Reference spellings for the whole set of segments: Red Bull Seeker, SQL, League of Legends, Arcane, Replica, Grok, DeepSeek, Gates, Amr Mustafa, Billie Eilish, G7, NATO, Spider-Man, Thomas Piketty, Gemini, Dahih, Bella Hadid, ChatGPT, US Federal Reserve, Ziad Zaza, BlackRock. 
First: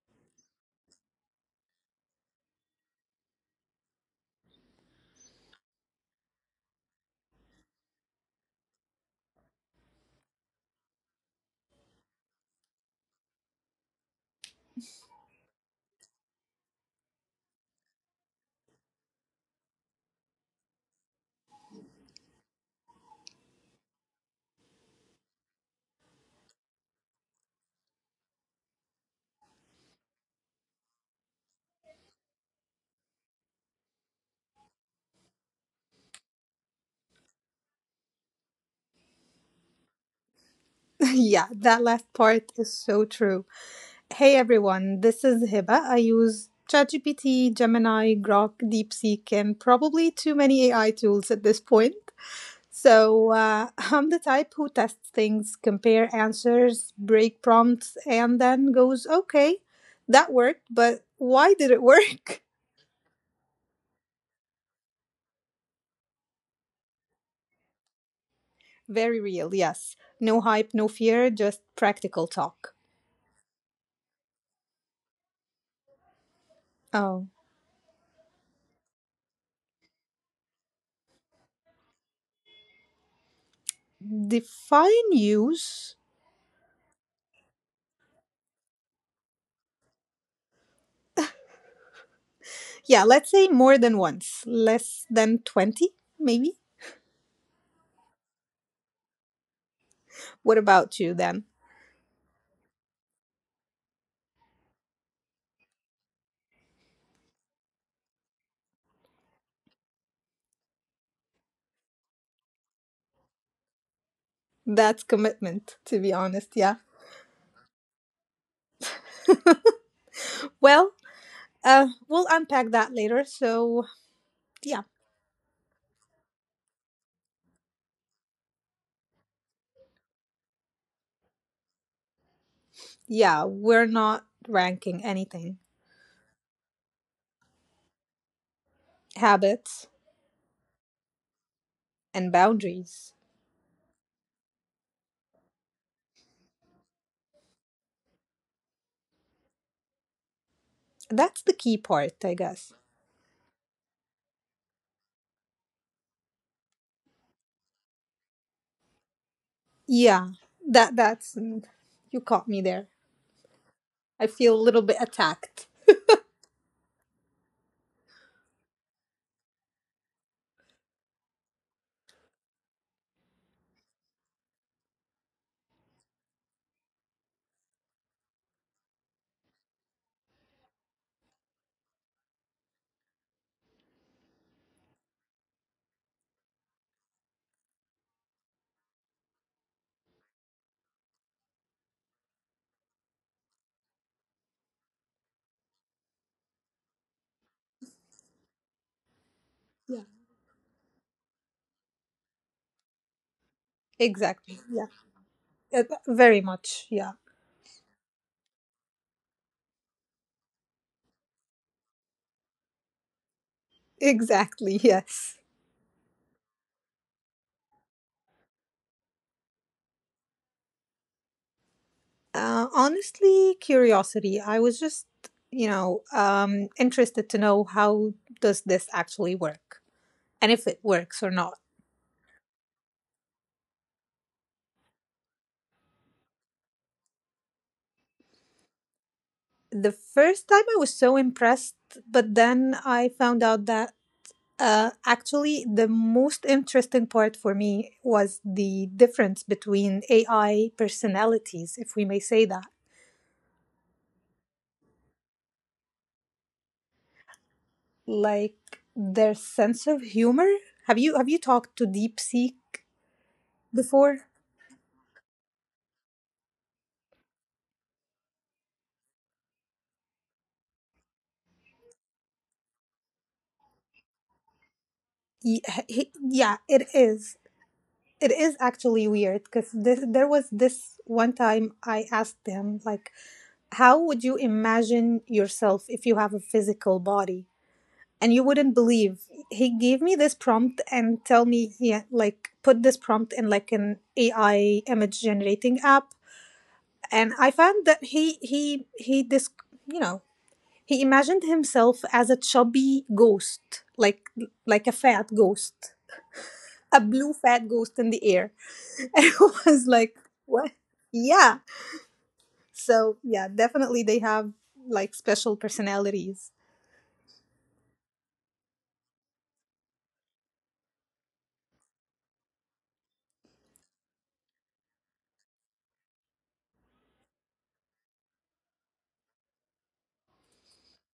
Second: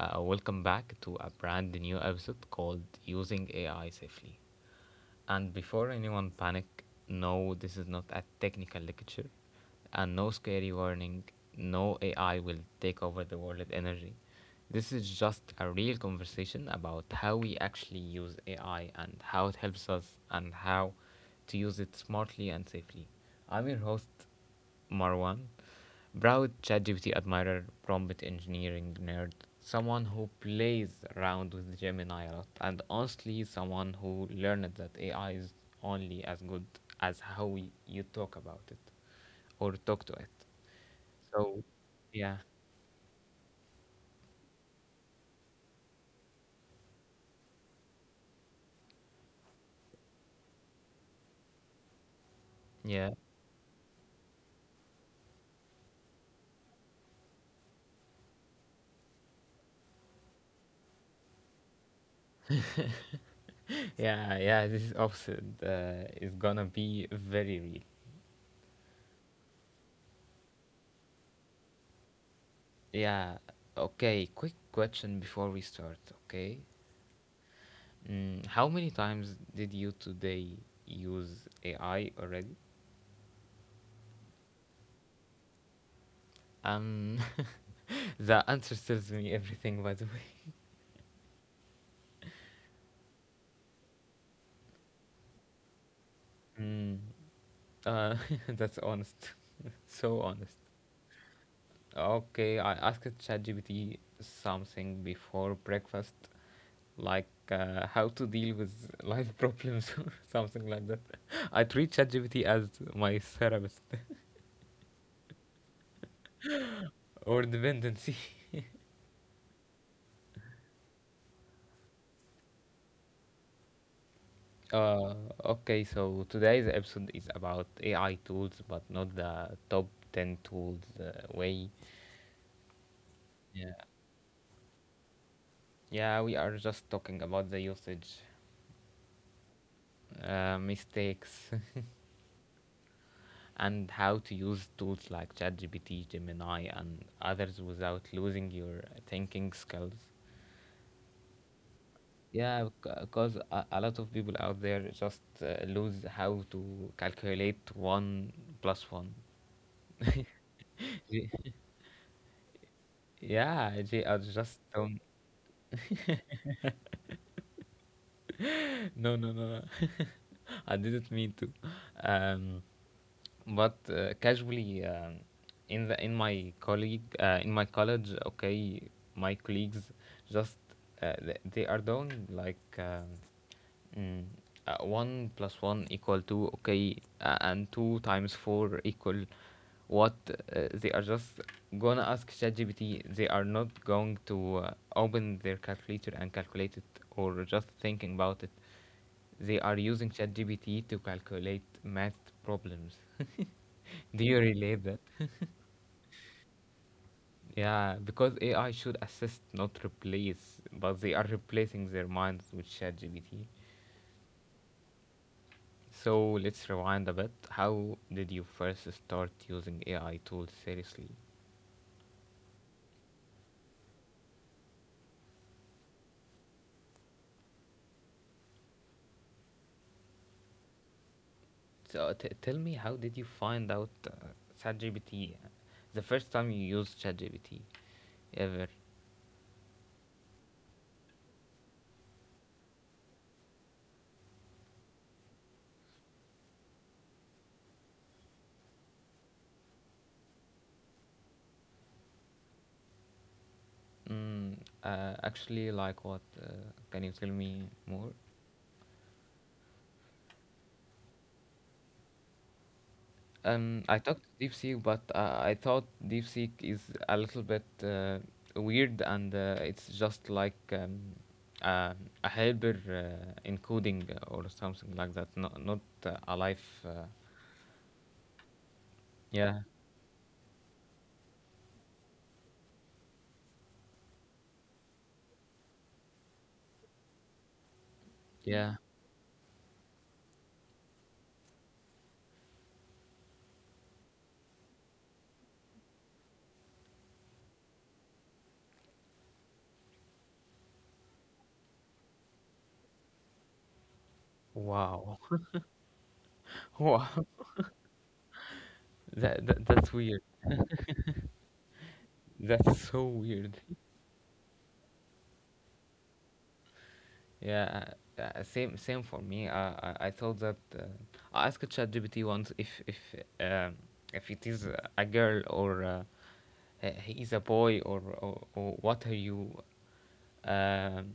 Welcome back to a brand new episode called Using AI Safely. And before anyone panic, no, this is not a technical lecture, and no scary warning. No AI will take over the world energy. This is just a real conversation about how we actually use AI and how it helps us and how to use it smartly and safely. I'm your host, Marwan, proud ChatGPT admirer, prompt engineering nerd, someone who plays around with Gemini a lot, and honestly, someone who learned that AI is only as good as how you talk about it or talk to it. Yeah, So, that last yeah, part is so true. Hey everyone, this is Hiba. I use ChatGPT, Gemini, Grok, DeepSeek, and probably too many AI tools at this point. yeah, I'm the type who tests things, compare answers, break prompts, and then goes, okay, that worked, but why did it work? yeah, yeah, this episode is gonna be very real. Very real, yes. No hype, no fear, just practical talk. Yeah, okay, quick question before we start, okay? Oh, How many times did you today use AI already? define use. Um, the answer tells me everything, by the way. Yeah, let's say more than once, less than 20, maybe. Mm, uh, that's honest. So What honest. about you then? Okay, I asked ChatGPT something before breakfast, like how to deal with life problems or something like that. I treat ChatGPT as my therapist That's commitment, to be honest. Yeah. or dependency. Well, we'll unpack that later. So, yeah. Uh, okay, so today's episode is about AI tools, but not the top 10 tools way. Yeah, Yeah. we're not ranking anything. Yeah, we are just talking about the usage, Habits mistakes, and boundaries. and how to use tools like ChatGPT, Gemini, and others without losing your thinking skills. That's the key part, I Yeah, guess. because a lot of people out there just lose how to calculate one plus one. Yeah. That's you caught me there. Yeah, they are I just feel a do little not. bit attacked. No, no, no, no. I didn't mean to. Um, but casually, in my colleague in my college, okay, my colleagues just they are doing like mm, one plus one equal two, okay, and two times four equal what, they are just gonna ask ChatGPT. They are not going to open their calculator and calculate it or just thinking about it, they are Yeah. using ChatGPT to calculate math problems. Do you Exactly. relate Yeah. that? Very much. Yeah. Yeah, because AI should assist, not replace, but they are replacing their minds with ChatGPT. Exactly. Yes. So let's rewind a bit. How did you first start using AI tools seriously? Honestly, curiosity. I was just, interested to know how does this actually work and if it works or not. So tell me, how did you find out ChatGPT? The first time you used ChatGPT ever? The first time I was so impressed, but then I found out that actually the most interesting part for me was the difference between AI personalities, if we may say that, Mm, actually, like what? Can you tell me more? like their sense of humor. Have you talked to DeepSeek I talked before? DeepSeek, but I thought DeepSeek is a little bit weird, and it's just like uh, a helper encoding or something like that. Not Ye- not he- a Yeah, life. it is. It is actually weird yeah, because there was this one time I asked them, like, how would you imagine yourself if you have a physical body? And you yeah. wouldn't believe, he gave me this prompt and tell me, yeah, like put this prompt in like an AI image generating app. And I found that he this you know, he imagined himself as a chubby ghost, like a Wow, fat ghost, a wow. blue fat ghost in the air. And it That, that was that's like, weird. what? Yeah. That's so So, yeah, weird. definitely they have like special personalities, Yeah, same for me. I thought that I asked ChatGPT once um if it is a girl or he is a boy, or what are you, um,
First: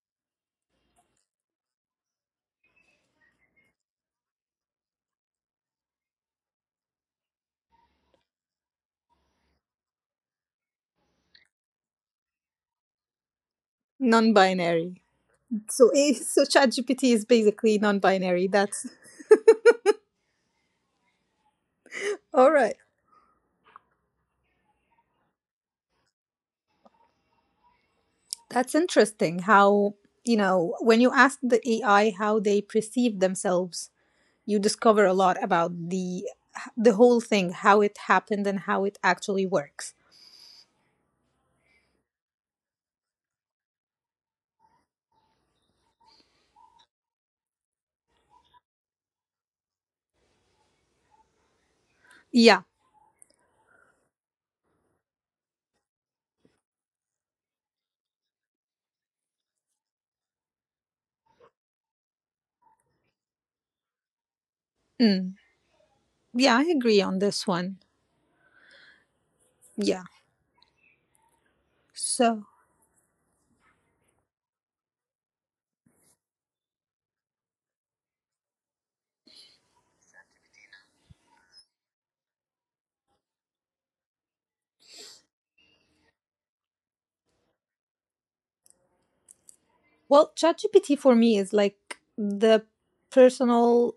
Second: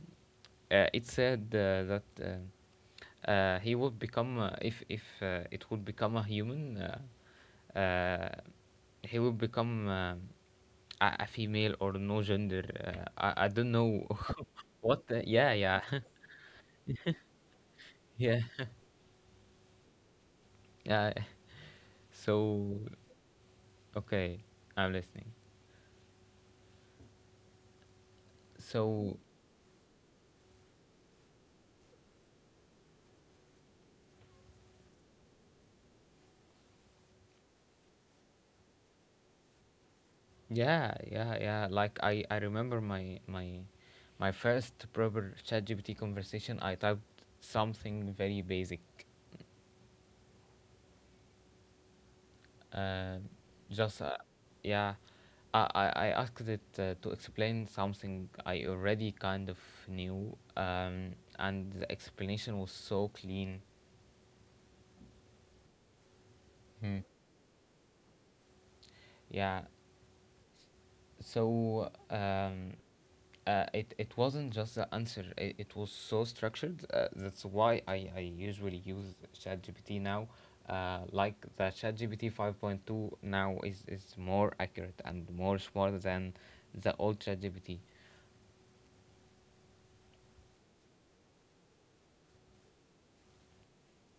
it said that he would become, if it would become a human, uh, he would become a female or no gender, I don't know non binary. what the, yeah yeah. So, so ChatGPT is basically non Yeah, binary. That's yeah, all so right. okay, I'm listening, That's so interesting how, you know, when you ask the AI how they perceive themselves, you discover a lot about the whole thing, how it happened and how it actually works. yeah, yeah, yeah. Like I remember my first proper ChatGPT conversation. I typed something very basic. Uh, just Yeah. Yeah, I asked it to explain something I already kind of knew. And the explanation was so clean. Mm. Hmm. Yeah, I agree on this one. Yeah. Yeah. So um, So, it it wasn't just the answer. It was so structured. That's why I usually use ChatGPT now. Like the ChatGPT 5.2 now is more accurate and more smart than the old ChatGPT. well, ChatGPT for me is like the personal.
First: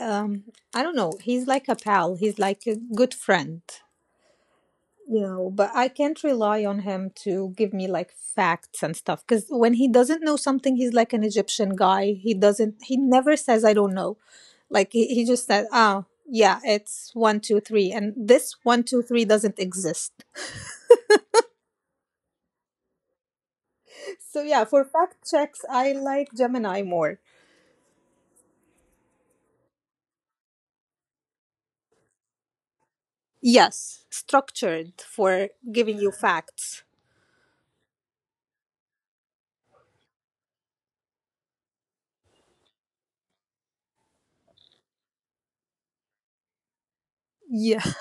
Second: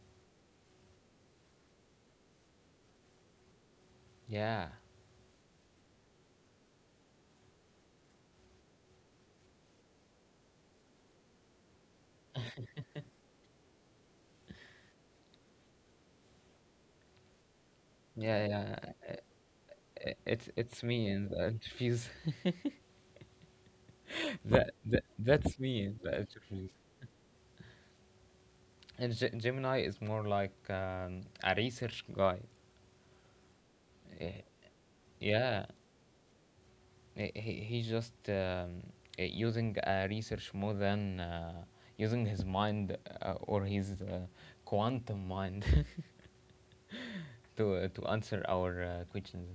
Um, I don't know. He's like a pal. He's like a good friend, Yeah, you know. But I can't rely on him to give me like facts and stuff because when he doesn't know something, he's like an Egyptian guy. He doesn't. He never says I don't know. Like he just said, ah, yeah, it's one, two, three, and yeah, this yeah. one, two, three doesn't exist. It's me in the interviews. So yeah, That, for that fact checks, that's I me in the like interviews. Gemini more. And Gemini is more like a research guy. Yes, Eh, structured for Yeah, giving you facts. He's just using research more than using his mind or his quantum mind to answer our Yeah, questions.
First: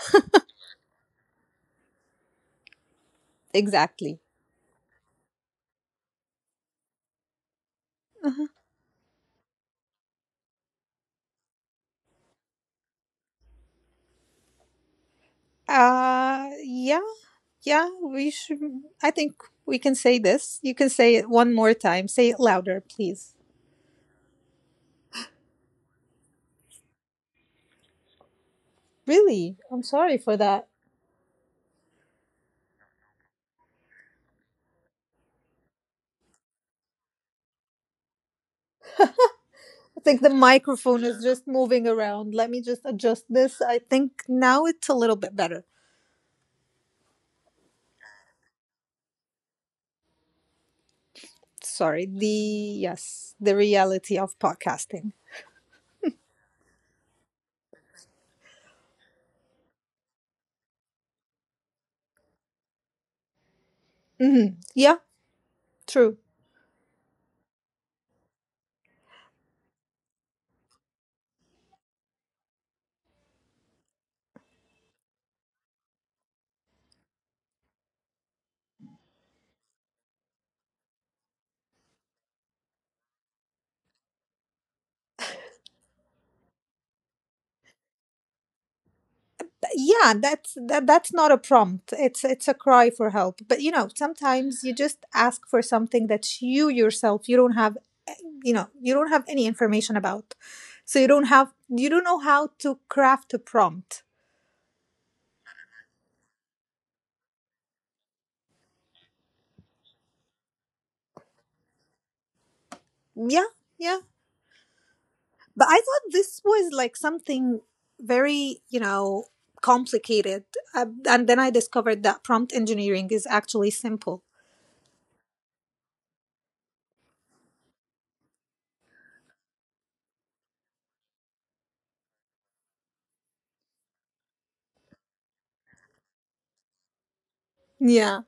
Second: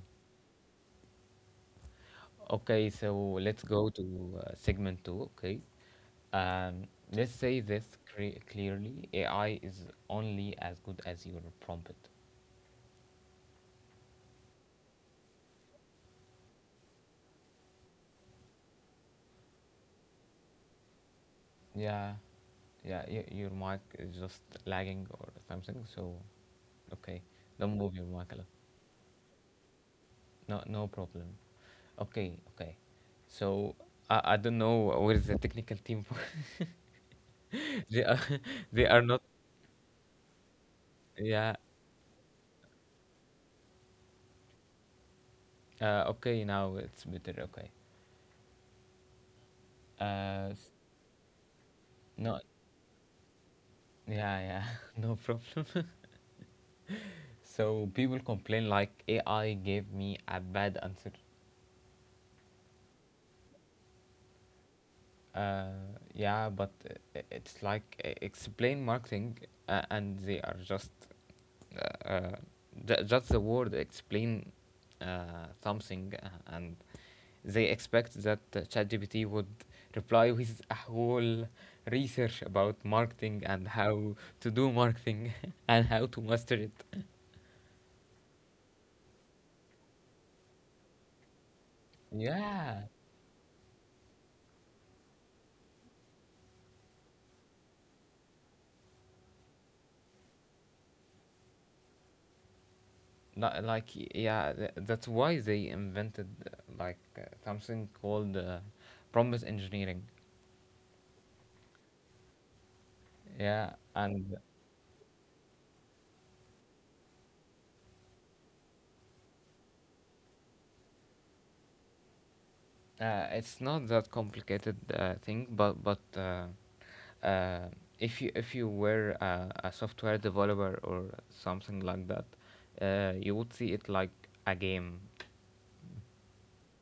Okay, so let's go exactly. to segment two. Okay, um, let's say this Uh-huh. Clearly: AI is only as good as your prompt. Yeah, yeah, we should. I think we can say this. You can say it one more time. Say it louder, Yeah, please. yeah, your mic is just lagging or something. So okay, don't move your mic a lot. Really? I'm sorry for that. No, no problem. Okay, okay. So I don't know where is the technical team. They are I they think the are not. microphone is just moving around. Let me just Yeah. adjust this. I think now it's a little bit better. Okay, now it's better. Okay. Uh, Sorry. s- Yes, the no. reality of podcasting. Yeah, yeah. No problem. So people complain like AI gave me a bad answer. Yeah, true. Yeah, but it's like explain marketing, and they are just uh, uh, just the word explain something, and they expect that ChatGPT would reply with a whole research about marketing and how to do marketing and how to master it. Yeah, that's not a prompt, it's a cry for help. But you know, Yeah, sometimes you just ask for something that you yourself you don't have, you know, you don't have any information about, so you don't know how to craft a prompt. Yeah, that's why they invented, something called prompt engineering. Yeah, yeah. Yeah, But I and thought this was like something very, you know, complicated, and then I discovered that prompt engineering is actually simple. It's not that complicated thing, but uh, if you if you were a software developer or something like that, you would see it like a game. Yeah,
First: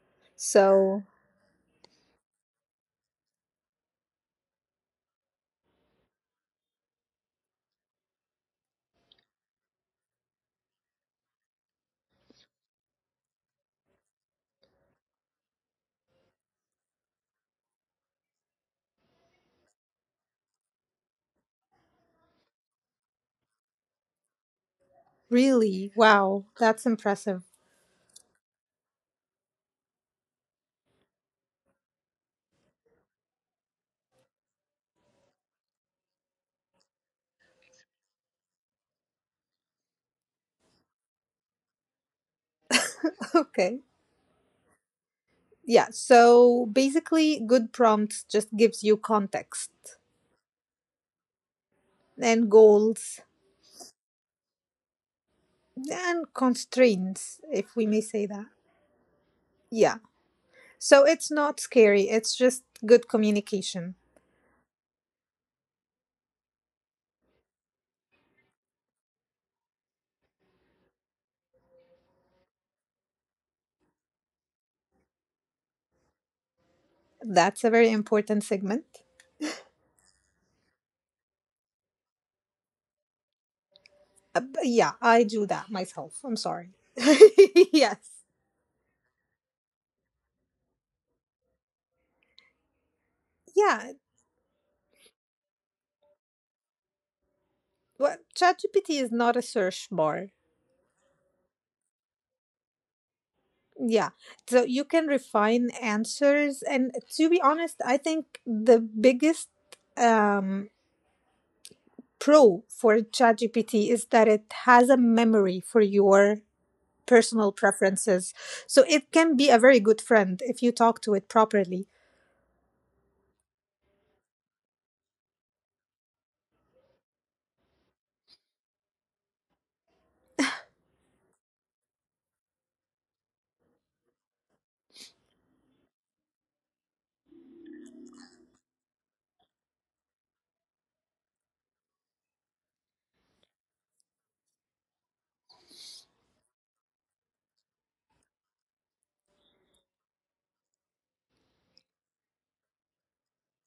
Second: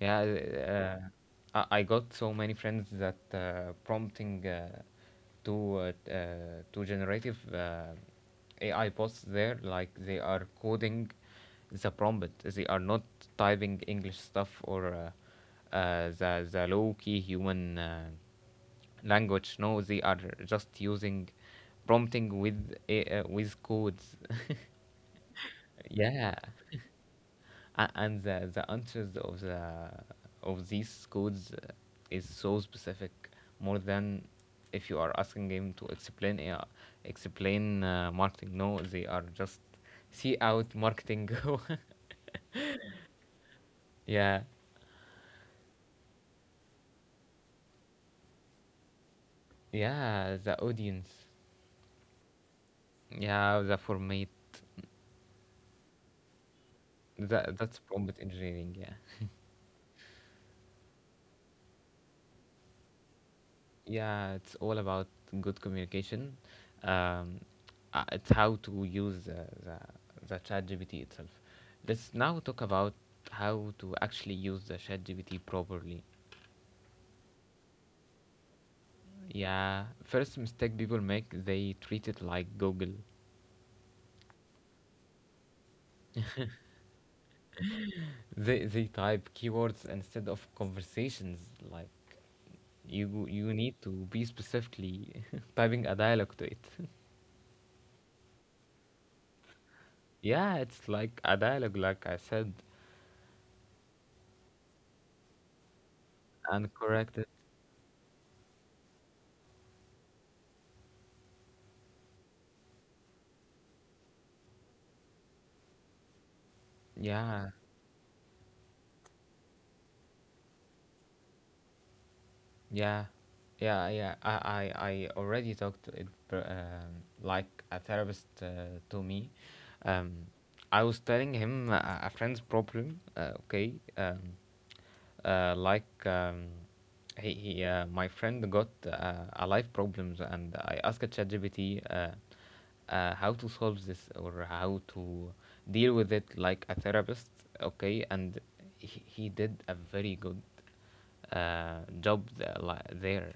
Yeah, so I got so many friends that prompting to to generative AI bots there, like they are coding the prompt. They are not typing English stuff or the low key human language. No, they are just using prompting with with codes. really, wow, Yeah. that's impressive. And the answers of the of these codes is so specific more than if you are asking him to explain AI, explain marketing, no they are just see out marketing. Okay. Yeah, Yeah, so basically good prompts just gives you context yeah, the audience, and goals yeah, the format, and constraints, if that we may that's say prompt that. engineering, yeah. Yeah, so it's not scary, it's just good communication. Yeah, it's all about good communication. Um, it's how to use the ChatGPT itself. Let's now talk about how to actually use the ChatGPT properly. That's a very important segment. Yeah, first mistake people make, they treat it like Google. But yeah, I do that myself, I'm sorry. Yes, They type keywords instead of conversations. Like you yeah. need to be specifically typing a dialogue to it. Well, ChatGPT is not a search bar. Yeah, it's like a dialogue, like I said, Yeah, so you can refine answers. And and to be correct it. honest, I think the biggest um pro for ChatGPT is that it has a memory for your personal Yeah, preferences. So it can be a very good friend if you talk to it properly. yeah, yeah, yeah. I already talked to it like a therapist to me. Um, I was telling him a friend's problem. Okay, uh, like um, he, my friend got a life problems and I asked ChatGPT how to solve this or how to deal with it like a therapist, okay, and he did a very good there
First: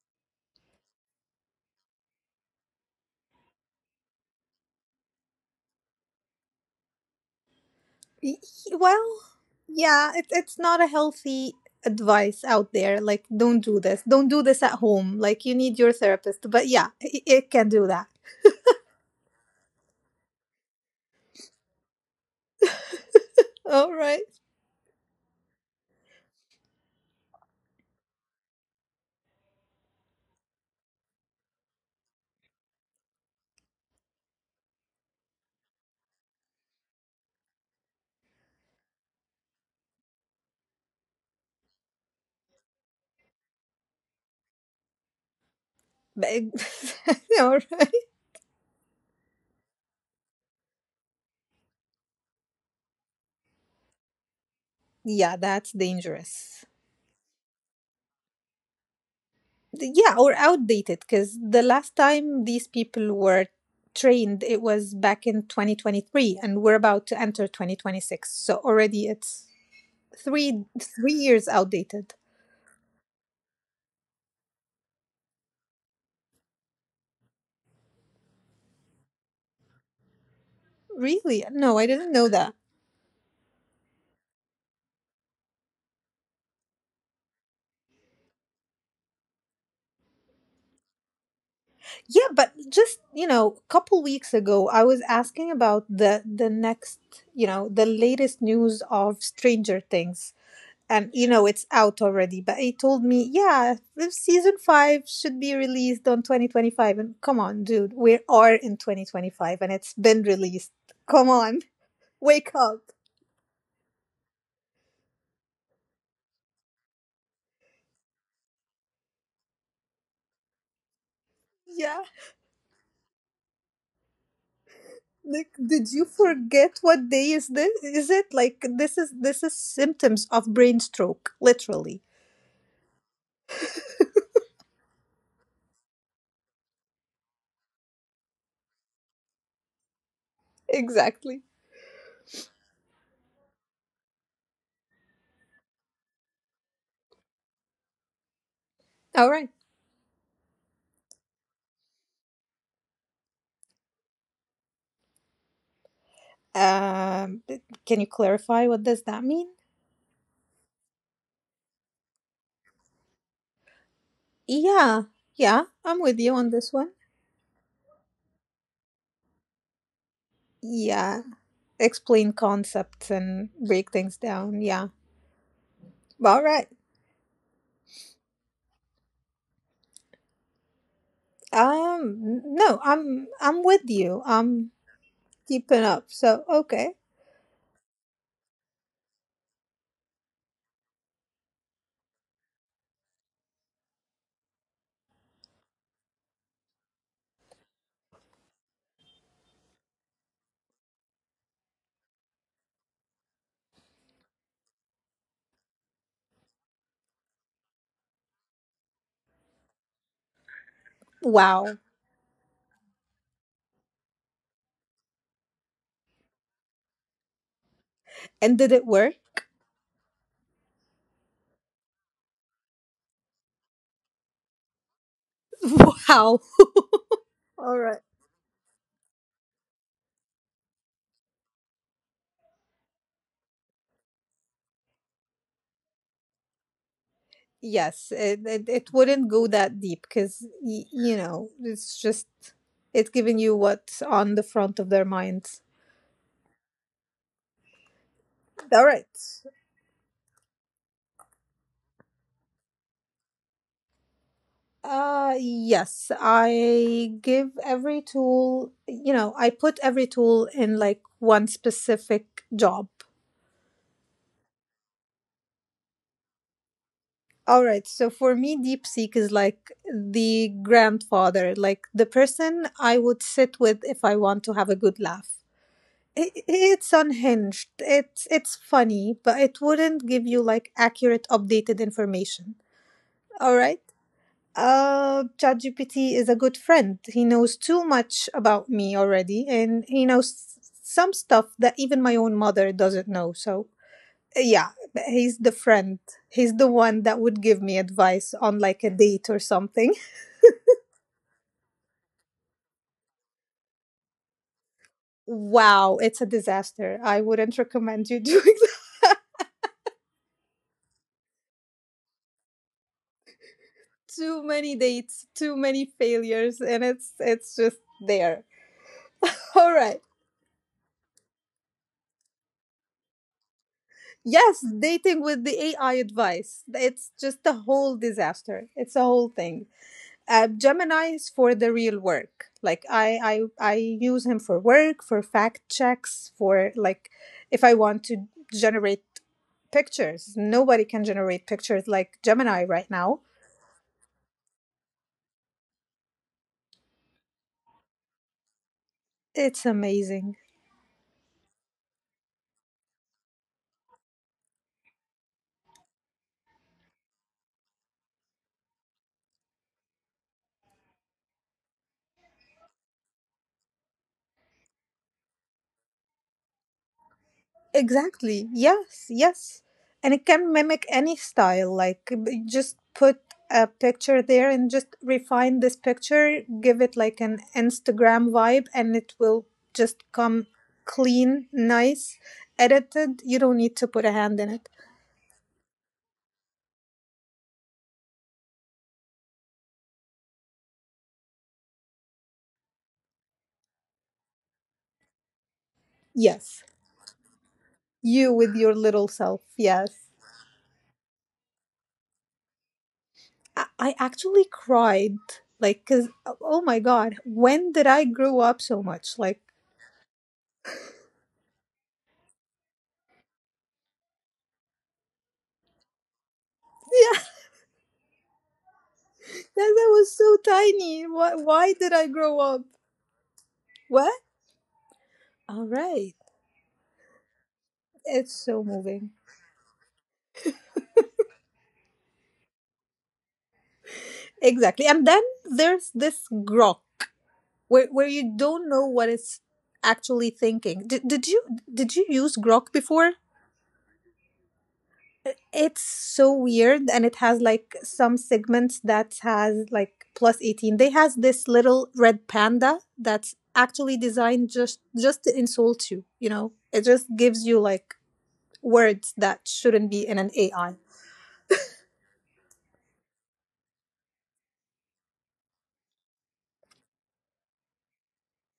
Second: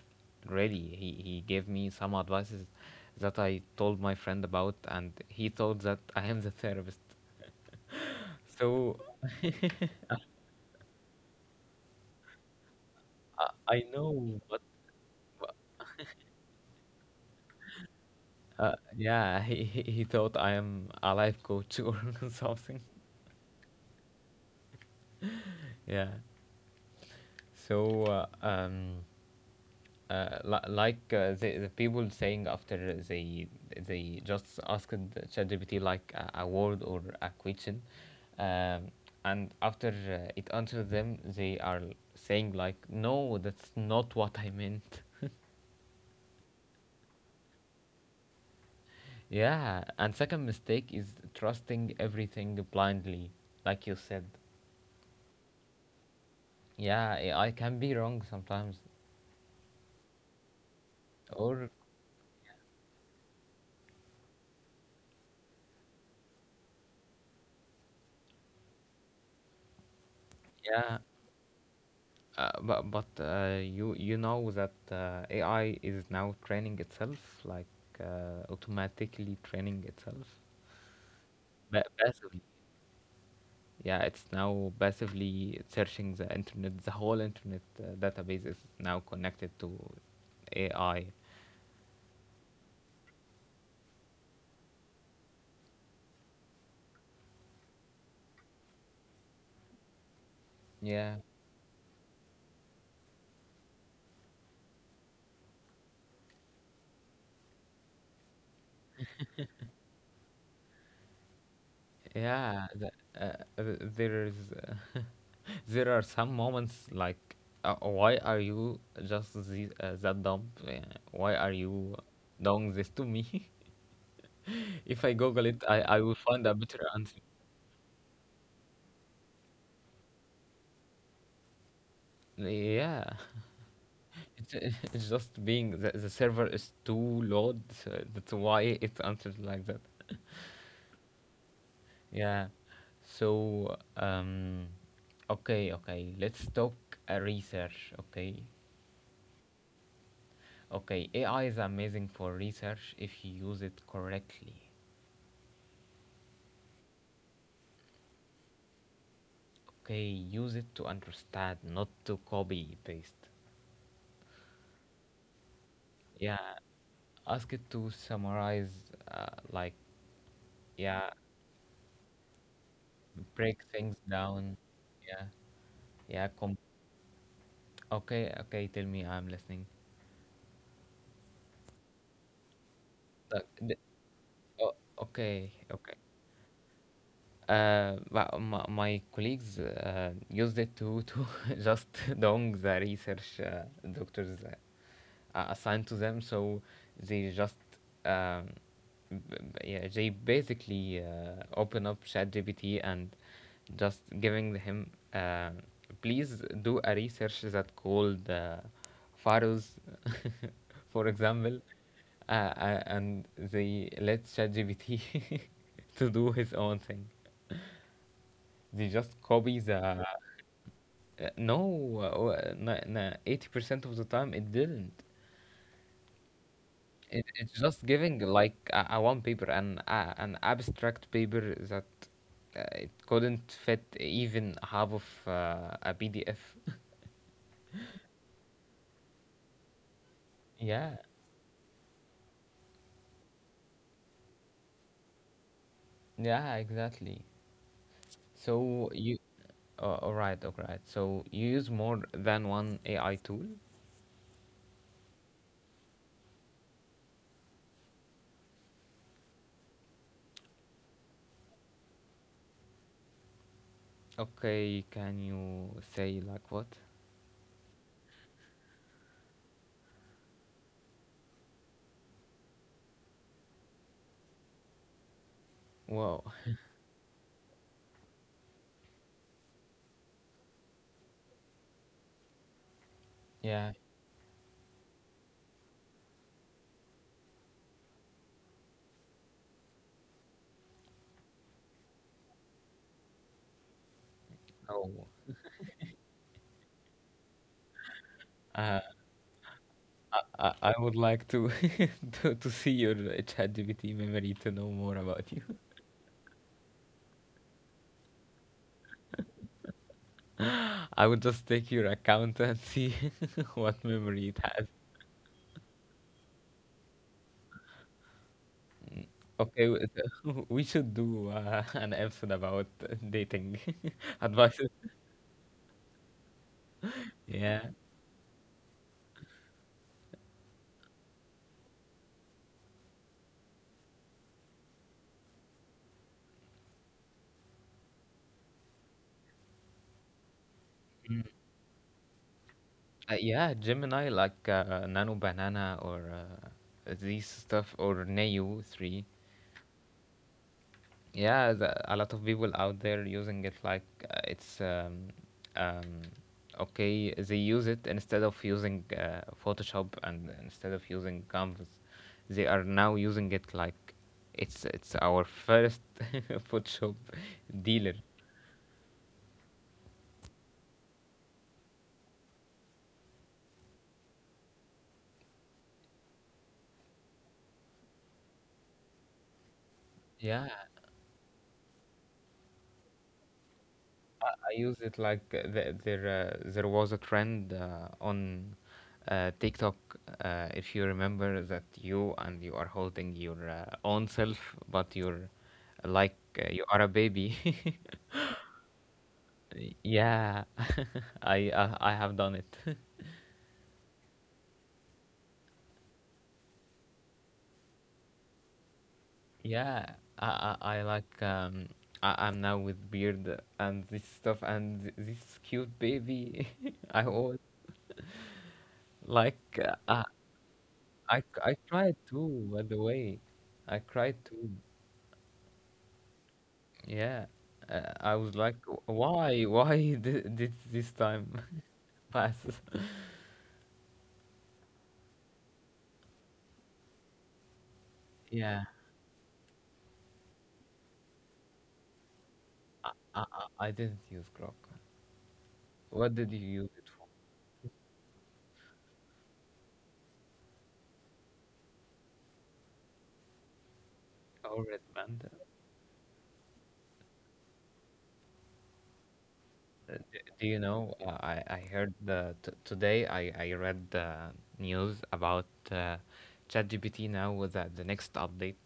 really he gave me some advices that I told my friend about and he thought that I am the therapist, Y- so Well, yeah, it, it's not a healthy advice out there. Like, don't do I this. Don't know do what. this at home. Like, you need your therapist. But yeah, it can do that. Yeah, he thought I am a life coach or something. All right. Yeah. So uh, um, like the the people saying after they just asked ChatGPT like a word or a question, um, and after it answers them, they are saying like, no, that's not what I meant. All right. Yeah, and second mistake is trusting everything blindly, like you said. Yeah, that's dangerous. Yeah, yeah, I can be wrong sometimes. Yeah, or outdated, because the Or last time these people were trained it was back in 2023, and we're about to enter 2026, so already it's three yeah, three years outdated. but you you know that AI is now training itself, like automatically training itself, Really, no, I didn't know passively. that. Yeah, it's now passively searching the internet. The whole internet database is now connected to AI. Yeah, but just, you know, a couple weeks ago I was asking about the next, you know, the latest news of stranger things, and Yeah, you know it's out already. But he told me, yeah, the season 5 should be released on 2025, and come on dude, we are in 2025 and it's been released. Come on, wake yeah. Up. There is there are some moments like why are you just this that dumb. Why are you Yeah, doing this to me if I google like, it, did I you will find a forget better what answer. day is this? Is it like this is symptoms of brain stroke, literally. Yeah. it's, it's just being the server is too loud so that's why it answers like that. Exactly. Yeah, so okay, okay, let's talk research, okay, All right. okay, AI is amazing for research if you use it correctly. um can you clarify what does that mean? Okay, use it to understand, not to copy paste. Yeah, yeah, I'm with you Yeah, on this one. ask it to summarize, uh, like, yeah, Yeah, explain concepts and break break things things down. down. Yeah. Yeah, yeah, All right. okay, okay, tell me, I'm listening. No, Like, I'm th- with you. I'm oh, okay, keeping okay. up. So okay. But my, my colleagues used it to just doing the research doctors are assigned to them, so they just um, b- b- yeah, they basically open up ChatGPT and just giving him, please do a research that called pharaohs, for example, Wow. And they let ChatGPT to do his own thing. And did They it just work? copy the no na- na- 80% of the time it didn't. Wow. It, it's All just right. giving like a one paper an abstract paper that it couldn't fit even half of a PDF. Yes, it wouldn't go that deep because, Yeah, you know, it's just, it's giving you what's on the front of their minds. yeah, exactly. All So right. you, all right, all right. So you use more than one AI tool. Yes, I give every tool, you know, I put every tool in like one specific job. Okay, can you say like what? All right, so for me, DeepSeek is like the grandfather, like the person I would sit with if I want to have a good laugh. Wow. I It's unhinged. It's funny, but it wouldn't give you like accurate, updated information. All Yeah. right. ChatGPT is a good friend. He knows too much about me already, and he knows some stuff that even my own mother doesn't know. So, yeah, but Oh. he's the friend. He's the one that would give me advice on Uh, like a date or something. I would like to, to see your ChatGPT memory to know more about you. Wow, it's a disaster. I wouldn't recommend you doing that. I would just take your account and see what memory it Too has. many dates, too many failures, and it's just there. Okay, All w- right. we should do an episode about dating Yes, advices. dating with the AI advice. It's just a Yeah, whole disaster. It's a whole thing. Gemini is for the real work. Like I use him for work, for fact checks, for like, if I want to generate pictures. Nobody can generate pictures like Gemini right now. yeah, Gemini like Nano Banana or these stuff or Neo three. It's amazing. Yeah, the, a lot of people out there using it like it's um, okay, they use it instead of using photoshop and instead of using canvas. They are now using it like it's our first photoshop dealer. Exactly. Yes, yes. And it can mimic any style. Like, just put a picture there and just refine this picture, give it like an Instagram vibe, and it will just come clean, nice, edited. You don't need to put a hand in I it. use it like there was a trend on TikTok. If you remember that you, and you are holding your own self, but you're like you Yes. are a baby. You with your little self. Yes. yeah, I have done it. I actually cried. Like, cause, oh my God, when did I grow up so much? Like, yeah, I I like I'm now with beard and this stuff and this cute baby. I always like then I was so tiny. I Why cried did I grow too, by up? the way. I What? cried too. All right. Yeah. I was It's like, so moving. Why? Why did this time pass?" Exactly. And then there's this grok, where you Yeah. don't know what it's actually thinking. Did you did you use grok I, before? I didn't use Grok. It's What did you so use it weird, for? and it has like some segments that has like plus 18. They has this little red panda that's actually designed Oh, Redman. just to insult you, you know. It just gives you like words that shouldn't be in an Do you AI. know? I heard the t today I read the news about ChatGPT now with the next update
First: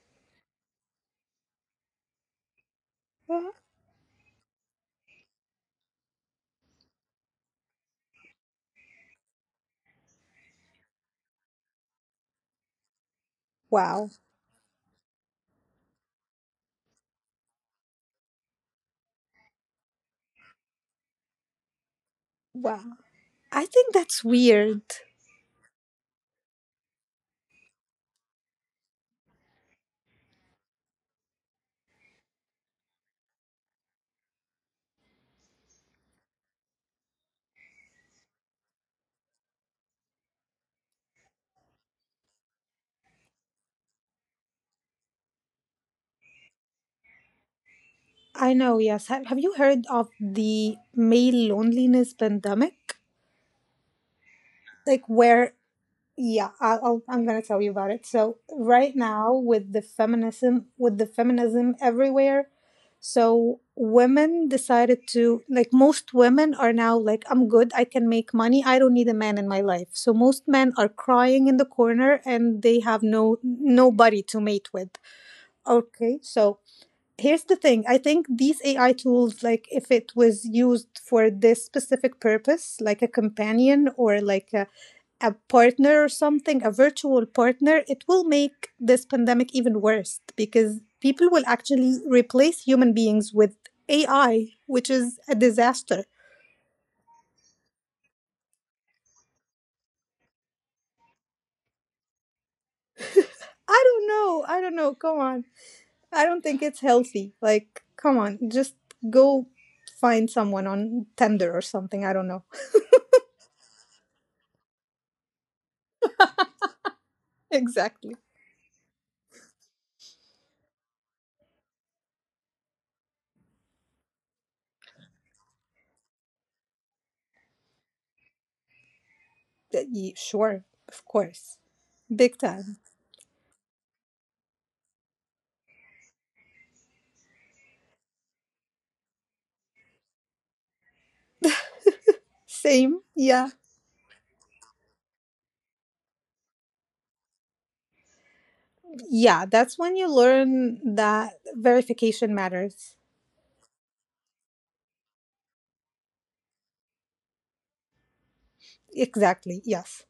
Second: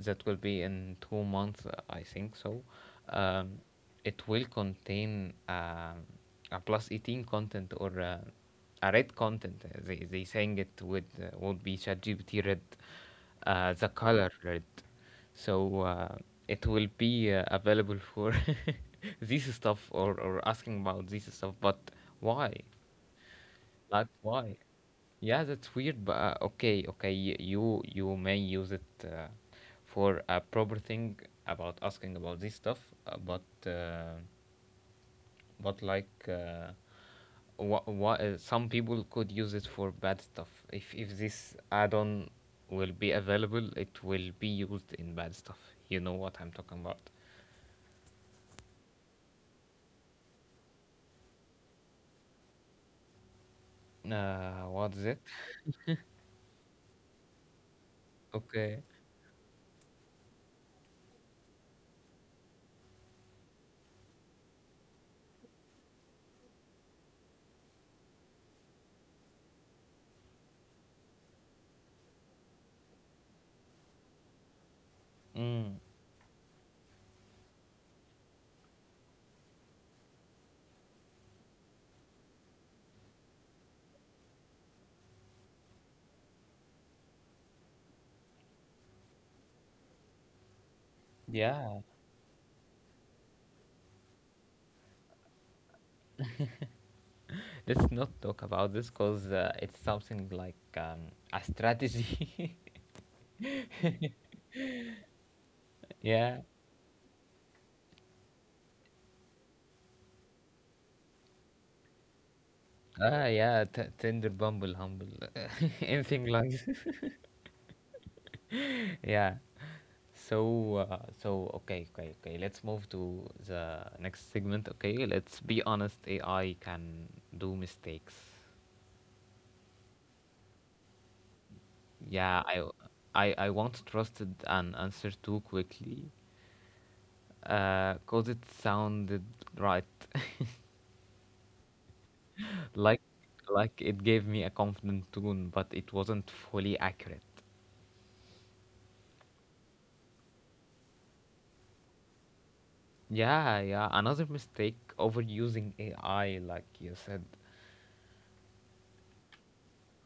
that will be in 2 months, I think so. Um, it will contain a plus 18 content or a red content. They saying it would be ChatGPT red, the Wow. color red, so it will be available for this stuff or asking about this stuff. But why, Wow. I think that's why? weird. Yeah, that's weird, but okay, you, you may use it for a proper thing about asking about this stuff, uh, but uh, but like what some people could use it for bad stuff. If this add-on will be available, it will be used in bad stuff. You know what I'm talking about. I know, yes. Have you heard of the male loneliness pandemic? What's Like, it? where, yeah, I'm going to tell you about it. So, Okay. right now, with the feminism everywhere, so women decided to, like, most women are now like, I'm good, I can make money, I don't need a man in my life. So, most men are crying in the corner and they have no nobody to mate with. Mm, Okay, so, here's the thing. I think these AI tools, like, if it was used for this specific purpose, like a companion or like a partner or something, a virtual partner, it will make this pandemic even worse because people will yeah. actually replace human beings with AI, which is a disaster. Let's not talk about this because it's something like a strategy. I don't know. I don't know. Come on. I don't yeah. think it's healthy. Like, come on. Just go find someone on Tinder or something. I don't know. Ah, yeah. Tender, bumble, humble, anything like. Exactly. yeah. So, okay, Let's move to the next segment. Okay, let's be honest. AI can do mistakes. Sure, of course. Big Yeah, time. I once trusted an answer too quickly, cause it sounded right, Same. like, Yeah. like it gave me a confident tone, but it wasn't fully accurate. Yeah. That's when you learn that verification matters. Yeah, yeah. Another mistake, overusing AI, like you said. Exactly. Yes.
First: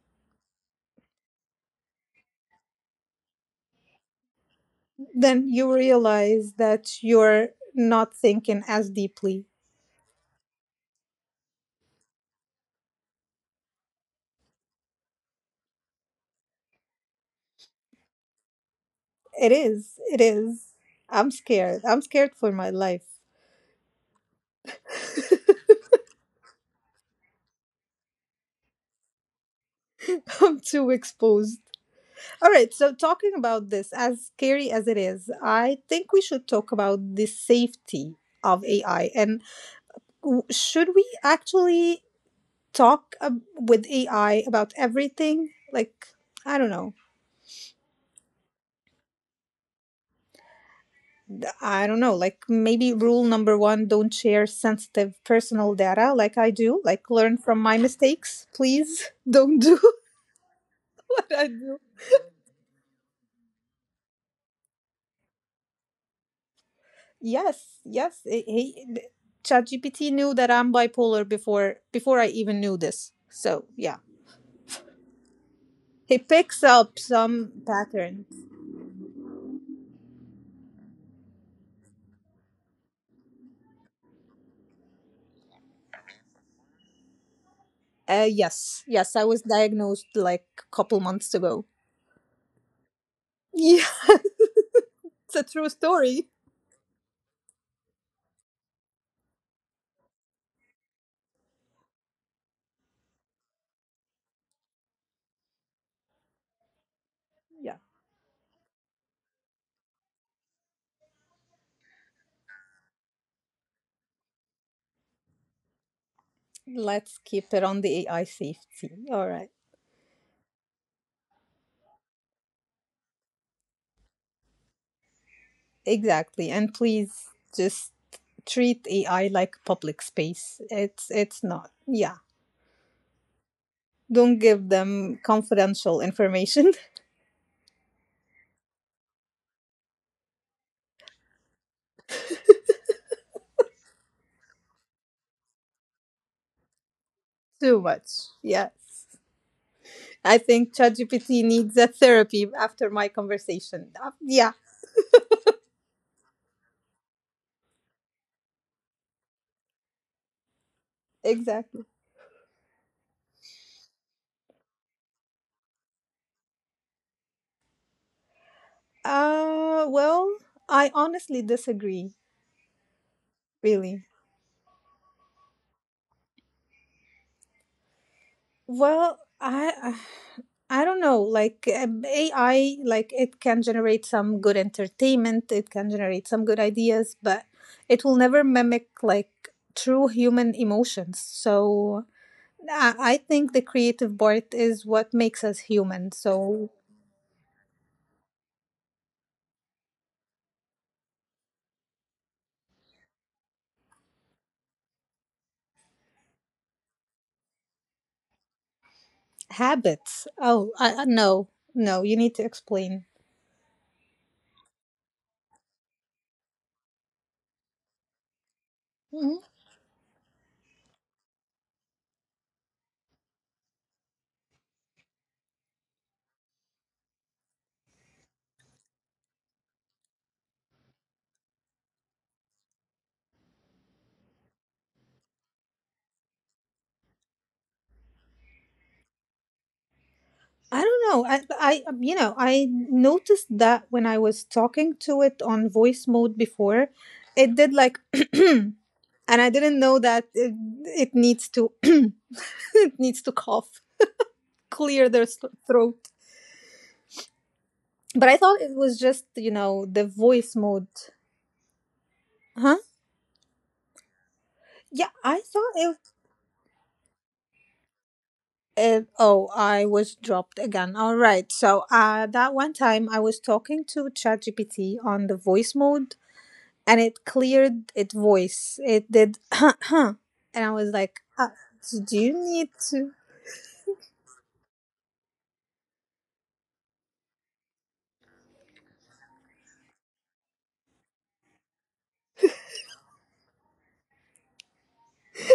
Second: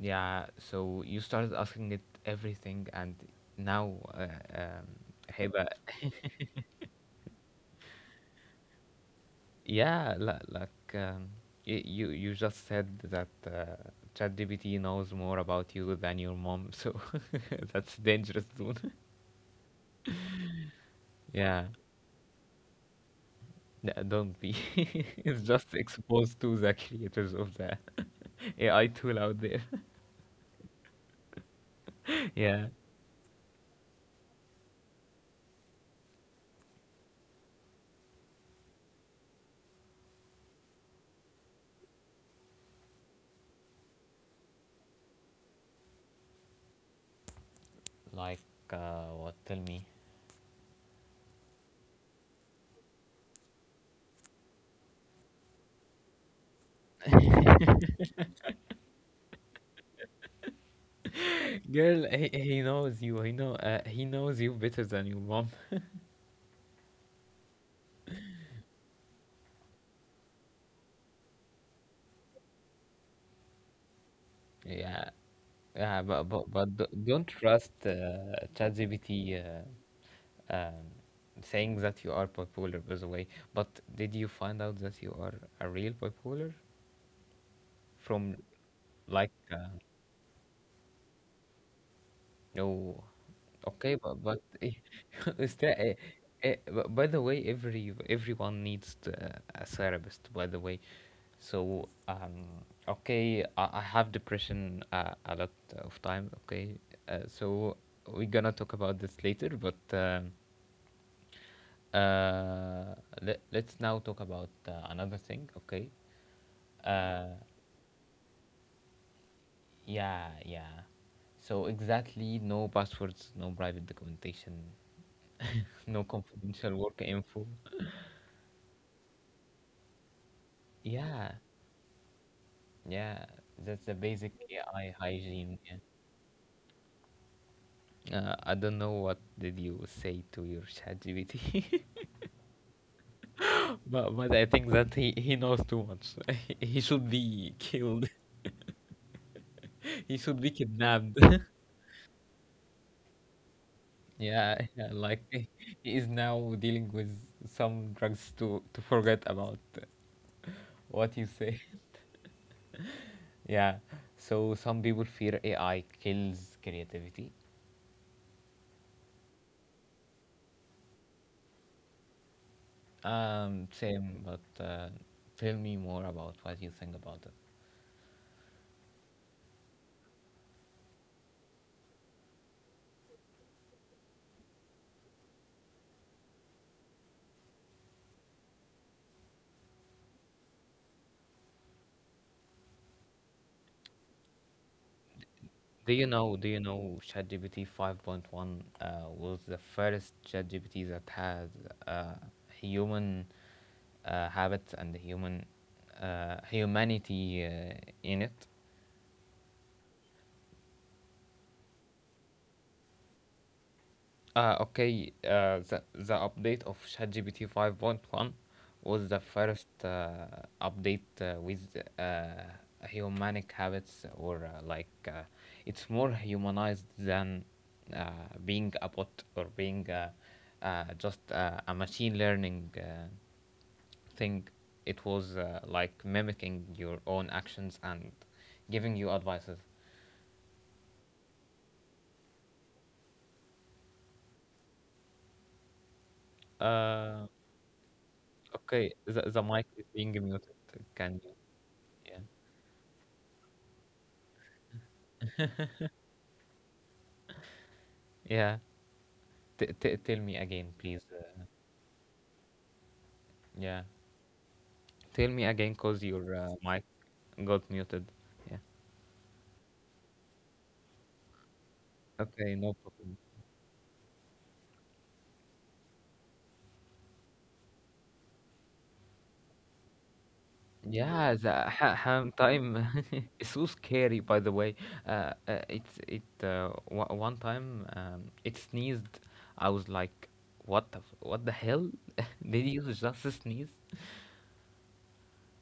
Yeah, so you started asking it everything, and now, um, hey, Then you but realize that you're not thinking as deeply. yeah, li- like y- you just said that ChatGPT knows more about you than your mom, so that's dangerous, dude. It is. It is. I'm Yeah, scared. I'm scared for my life. no, don't be. It's just exposed to the creators of the AI tool out there. I'm too exposed. All Yeah. right. So, talking about this, as scary as it is, I think we should talk about the safety of AI. And should we actually with AI about everything? Like, I don't know. Like what? Tell me. I don't know. Like, maybe rule number one, don't share sensitive personal data like I do. Like, learn from my mistakes. Please don't do what I do. Girl, he knows you. He knows you better than your mom. Yes, yes. ChatGPT knew that I'm bipolar before I even knew this. So yeah, Yeah, Yeah, he picks but up don't some trust pattern. ChatGPT um, saying that you are bipolar, by the way. But did you find out that you are a real bipolar Uh, from yes, yes. I like was uh, diagnosed like a couple months ago. no. Yeah, Okay, but it's a is true that eh, story. eh, b- by the way, everyone needs a therapist. By the way, so okay, I have depression a lot of time. Okay, so Yeah. we're gonna talk about this later, but uh, let, let's now talk about another thing. Okay, Let's uh, keep it on the AI safety. All right. yeah, yeah. So exactly, no passwords, no private documentation, no Exactly. And confidential work please info. just treat AI like public space. It's Yeah, it's not. Yeah. yeah, that's the basic Don't give AI them hygiene. Yeah. confidential information I don't know what did you say to your ChatGPT, but I think that he knows too much. he should be too killed. much. Yes. he should I be think kidnapped. ChatGPT needs a therapy after my conversation. Yeah, yeah, yeah, like he is now dealing with some drugs to forget about what you say. exactly. yeah, so some people fear AI kills creativity. Well, I honestly disagree, really. Same, but tell me more about what you think about it. Well, I don't know. Like AI, like it can generate some good entertainment. It can generate some good ideas, but it will never mimic like true human emotions. So I think the creative part is what Do makes you us know? Do you human. know? So ChatGPT 5.1 was the first ChatGPT that had uh, human habits and human humanity in it. habits. Oh, no, no. You need to explain. The update of ChatGPT 5.1 was the first update with uh, humanic habits, or like it's more humanized than uh, being a bot or being just a machine learning thing. It was like mimicking your own actions and giving you advices. I don't know. You know, I noticed that when I was talking to it on voice mode before, Uh, it did like, and okay, the I mic is didn't know being that muted. Can it you? needs to, Yeah. it needs to cough, clear their s- throat. But I Yeah. thought it was just, you know, the Tell me voice again, mode. please. Huh? Yeah. Yeah, Tell me I again thought because it. your mic got muted. Yeah. It I was dropped again. All right. So, Okay, that no one problem. time I was talking to ChatGPT on the voice mode and it cleared its voice. It did, and I was like, Yeah, the "Do ham you need time to?" is so scary, by the way. One time, it sneezed. I was like, what the what the hell? Did you just sneeze?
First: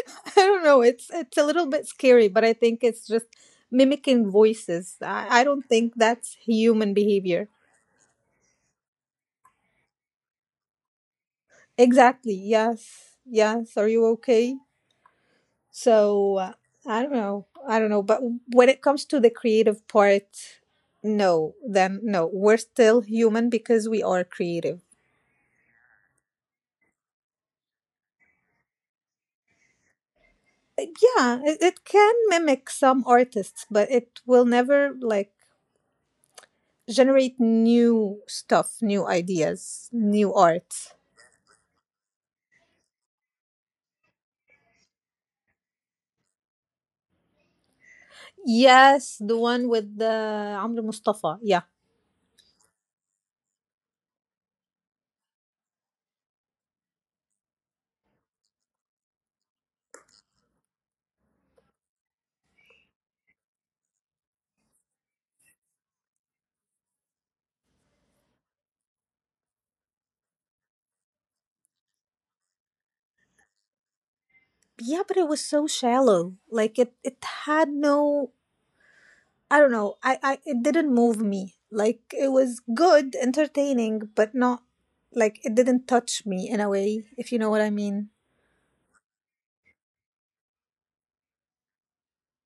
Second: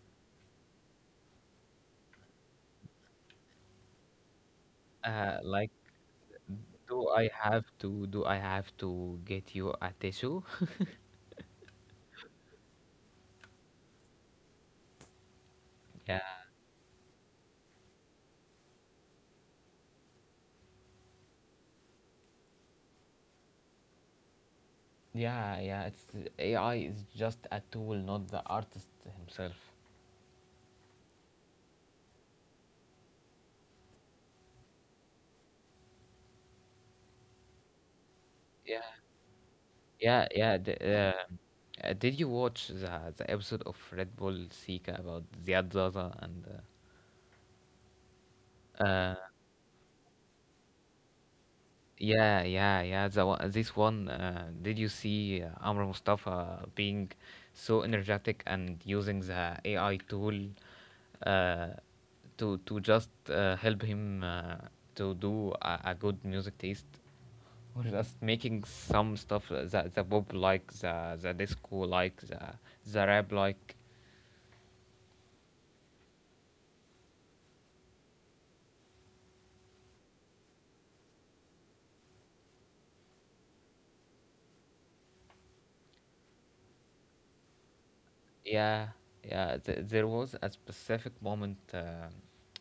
I don't know. It's a little bit scary, but I think it's just mimicking voices. I don't Like, think that's human do I behavior. have to do I have to get you a tissue? Exactly. Yes. Yes. Are you okay? So uh, I don't know. I don't know. But when it comes to the creative part, no. Then no. We're still human because we are creative. Yeah, yeah, it's AI is just a tool, not the artist himself. Yeah, it can mimic some artists, but it will never like generate new Yeah, stuff, new yeah, ideas, yeah. new art. Did you watch the episode of Red Bull Seeker about Ziad Zaza and? Yes, the one with the Amr Mustafa. Yeah. Yeah, yeah, yeah. The one, this one. Did you see Amr Mustafa being so energetic and using the AI tool uh, to just help him to do a good music taste? Or just making some stuff the pop, like the disco, like the rap, like Yeah, but it was so shallow, like it had no, I don't know, I it didn't move me. Like it was good, entertaining, but not like it didn't touch me in a way, if you know what I mean. yeah, yeah, there was a specific moment uh,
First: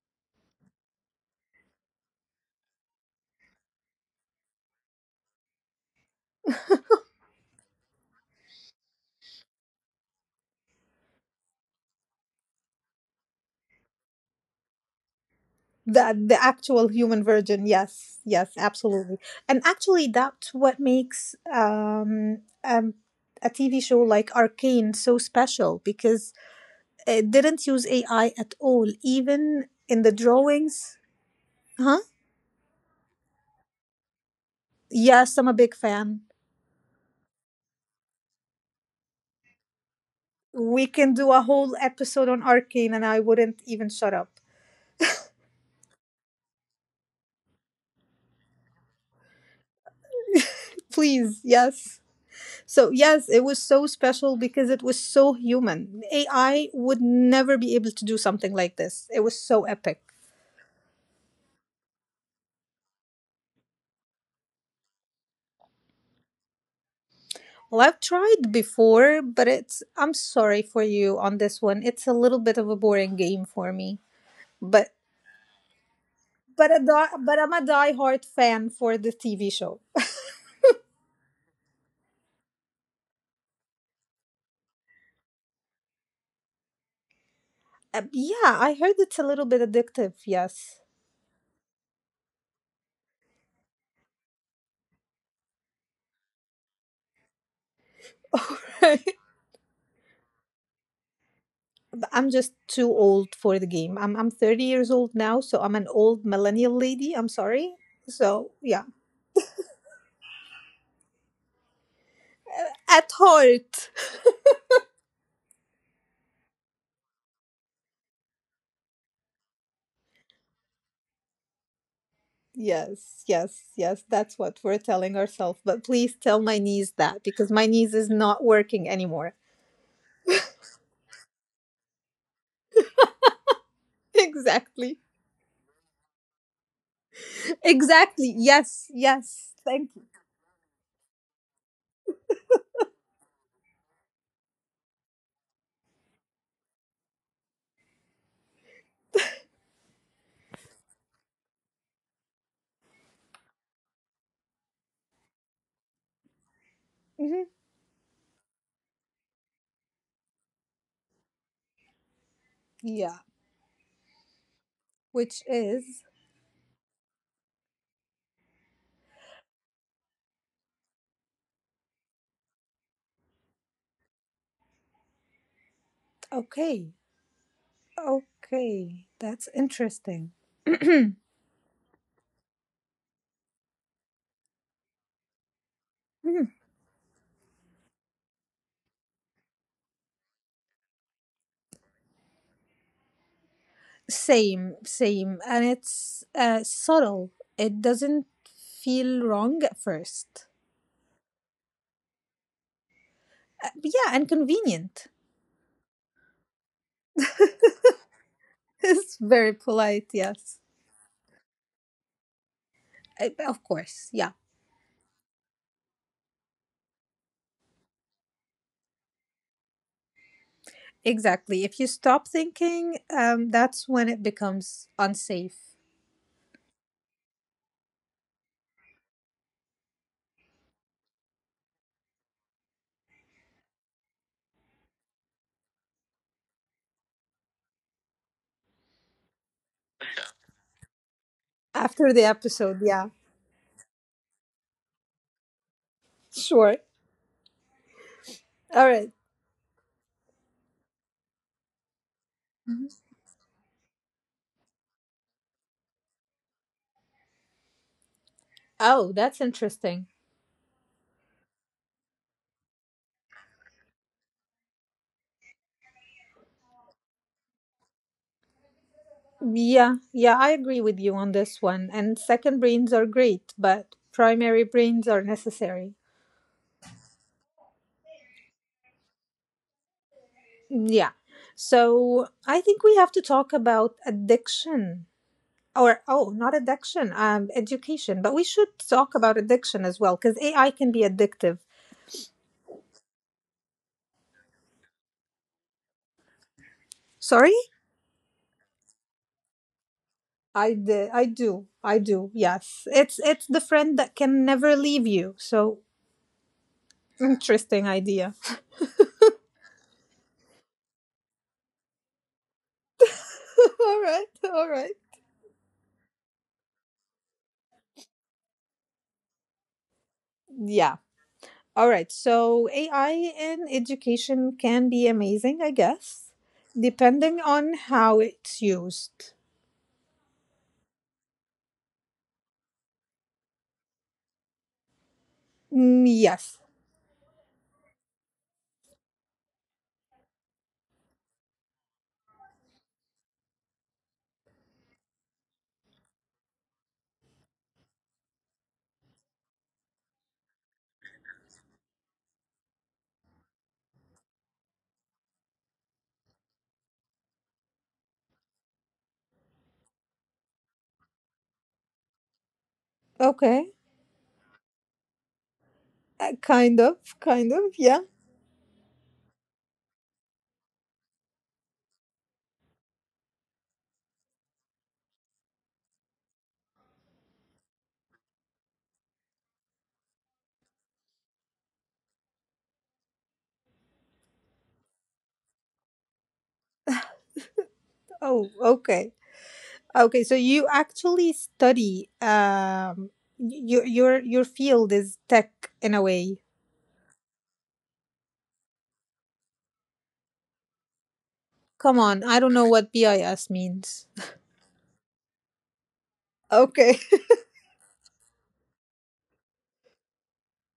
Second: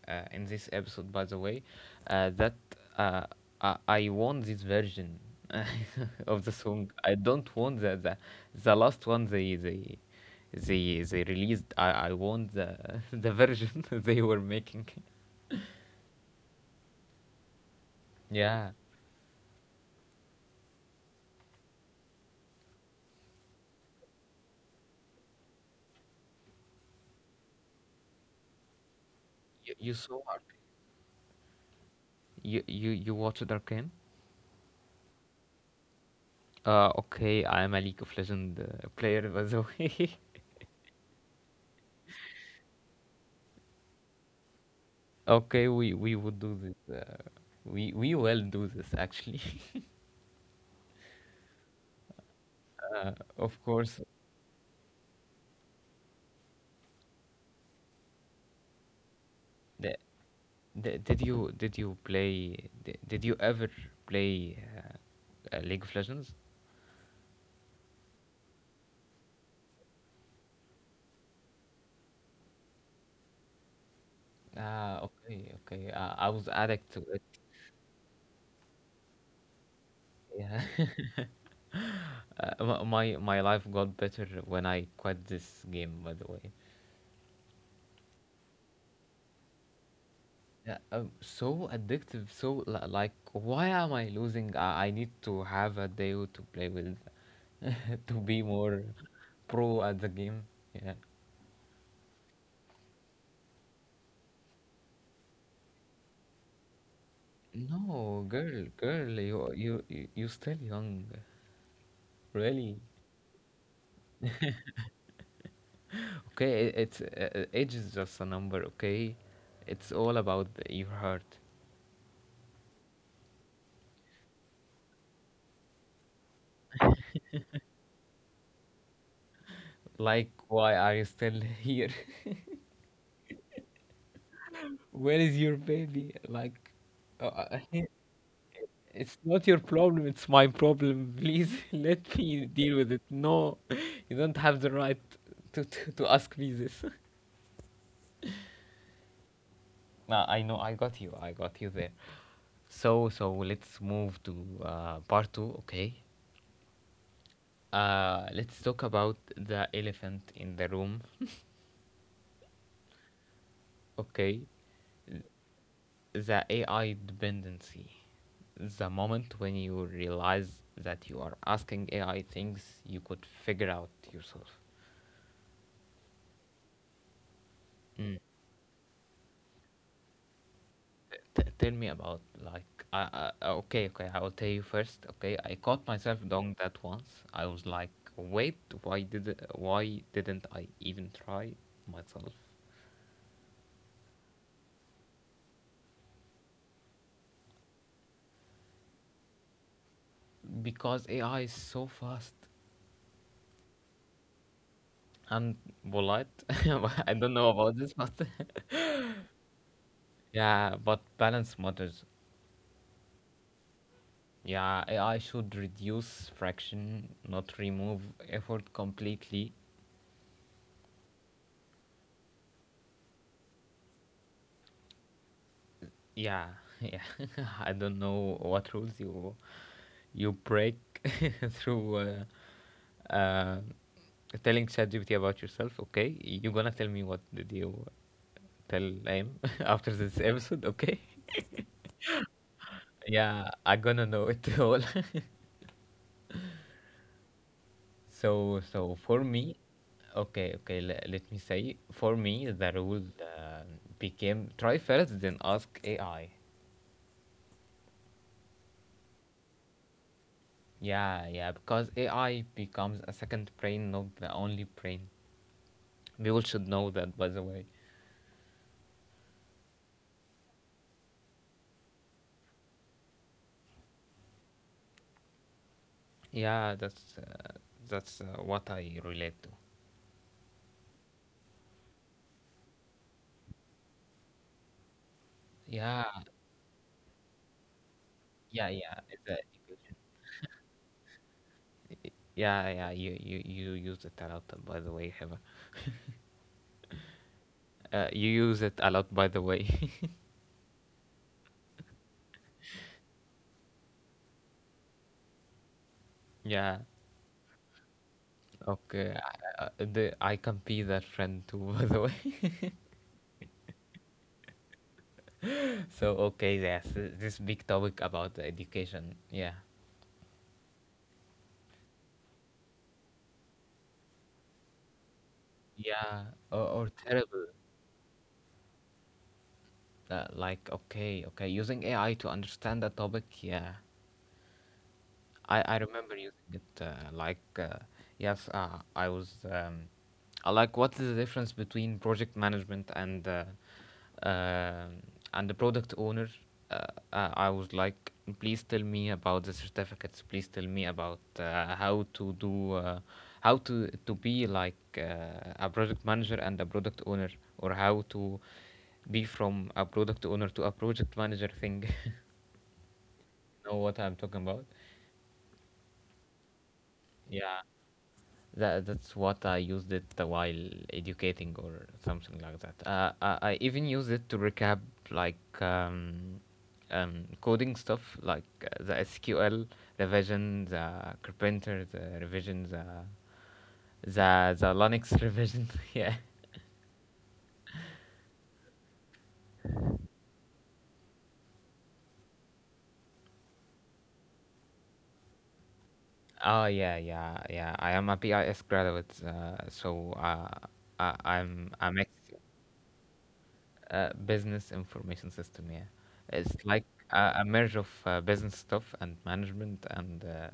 uh, in this episode, by the way, that uh, I want this version of the song. I don't want the last one they released. I want the the version they were making. The actual human version, yes, yes, Yeah, absolutely. And actually that's what makes a TV show like Arcane so special, because it didn't use AI at all, even you, in you the saw drawings. Huh? you you watched Arcane. Yes, I'm a big fan. Okay, I'm a League of Legends player, by the way. We can do a whole episode on Arcane and I wouldn't even shut up. okay, we would do this. We will do this actually. Please, yes. So yes, it was of so course. special because it was so human. AI would never be able to do something like this. It was so The, epic. Did you play? Did you ever play League of Legends? Well, I've tried before, but it's, I'm sorry for you on this one, it's a little bit of a boring game for me. Ah, But okay, okay. I was but addict a to it. di- but I'm a diehard fan for the TV show. Yeah. Uh, my, my life got better when I quit this game. By the way. Yeah, I heard it's a little bit addictive. Yes. Yeah, so addictive. So like, why am I losing? I need to have a day to play with, to be more Alright. pro at the game. Yeah. But I'm just too old for the game. I'm 30 years old now, so I'm an old millennial lady. I'm sorry. No, So, girl, yeah. girl, you still young, really. At heart. Okay, it's age is just a number. Okay, it's all about your heart. Yes, yes, yes. That's what we're telling ourselves. But please tell my niece that, because my niece is not working anymore. Like, why are you still here? Exactly. Where is your baby? Like, uh, uh, Exactly. Yes. it's Yes. not your Thank you. problem. It's my problem. Please let me deal with it. No, you don't have the right to to ask me this. I know, I got you there. So, so let's move to part two, okay? Mhm. Let's talk about the elephant in the room, Yeah. okay? Which is The AI dependency. The moment when you realize that you are asking AI things you could figure out yourself. okay. Okay. That's interesting. Tell me about like I, I okay, I will tell you first. Okay, I caught myself Hmm. doing that once. I was like, wait, why didn't I even try myself, Same. Same. And it's subtle. It doesn't feel wrong at first. because AI is so fast Yeah. And convenient. and polite. I don't know about this, but It's very polite. Yes. yeah, but balance matters. Of course. Yeah. Yeah, AI should reduce friction, not remove effort completely. Exactly. If you stop thinking, that's when it becomes unsafe. Yeah, yeah. I don't know what rules you you break through uh, telling ChatGPT about yourself. Okay, you're gonna tell me what did you tell him after this episode. Okay. After the episode. Yeah. Yeah, I'm gonna know it all. Sure. So, so for All me, right. Let me say, for me the rule became try first, then ask AI. Oh, that's interesting. Yeah, yeah, because AI becomes a second brain, not the only brain. We all should know that, by the way. Yeah, yeah, I agree with you on this one. And second brains are great, but primary brains are necessary. Yeah, that's what I relate to. Yeah. So I think we have to talk about addiction or, Yeah, oh, not addiction, education, but we should yeah, yeah. talk It's about a addiction as education. well because AI can be addictive. Yeah, yeah. You use it a lot, by the way, Heather. Sorry? You use it a lot, by the way. I do. I do. Yes. It's the friend that can never leave you. So yeah. interesting idea. Okay. I- the I can be that friend too, by the way. All right. All right. so, okay, yes, this big topic about the education. Yeah. Yeah. All right, so AI in education can be amazing, I guess, Yeah, or depending terrible. on how it's used. Like, okay, okay, using AI to understand a topic, yeah. I Mm, remember using yes. it I was I like what is the difference between project management and um and the product owner uh, I was like please tell me about the certificates, please tell me about how to do how to be like a project manager and a product owner, or how to be from a product owner to a project manager thing. Okay. Know what I'm talking about? Kind of, Yeah. yeah. That's what I used it while educating or something like that. I even used it to recap like coding stuff like the SQL revision, the Carpenter, the revision, the Linux revision. Yeah. Oh, okay. Okay, so you actually study your field is tech in a way. Oh yeah, yeah, yeah. I am a BIS graduate, so I, Come I'm on, ex I don't know what BIS means. Business information system, yeah. It's Okay. like a merge of business stuff and management and uh,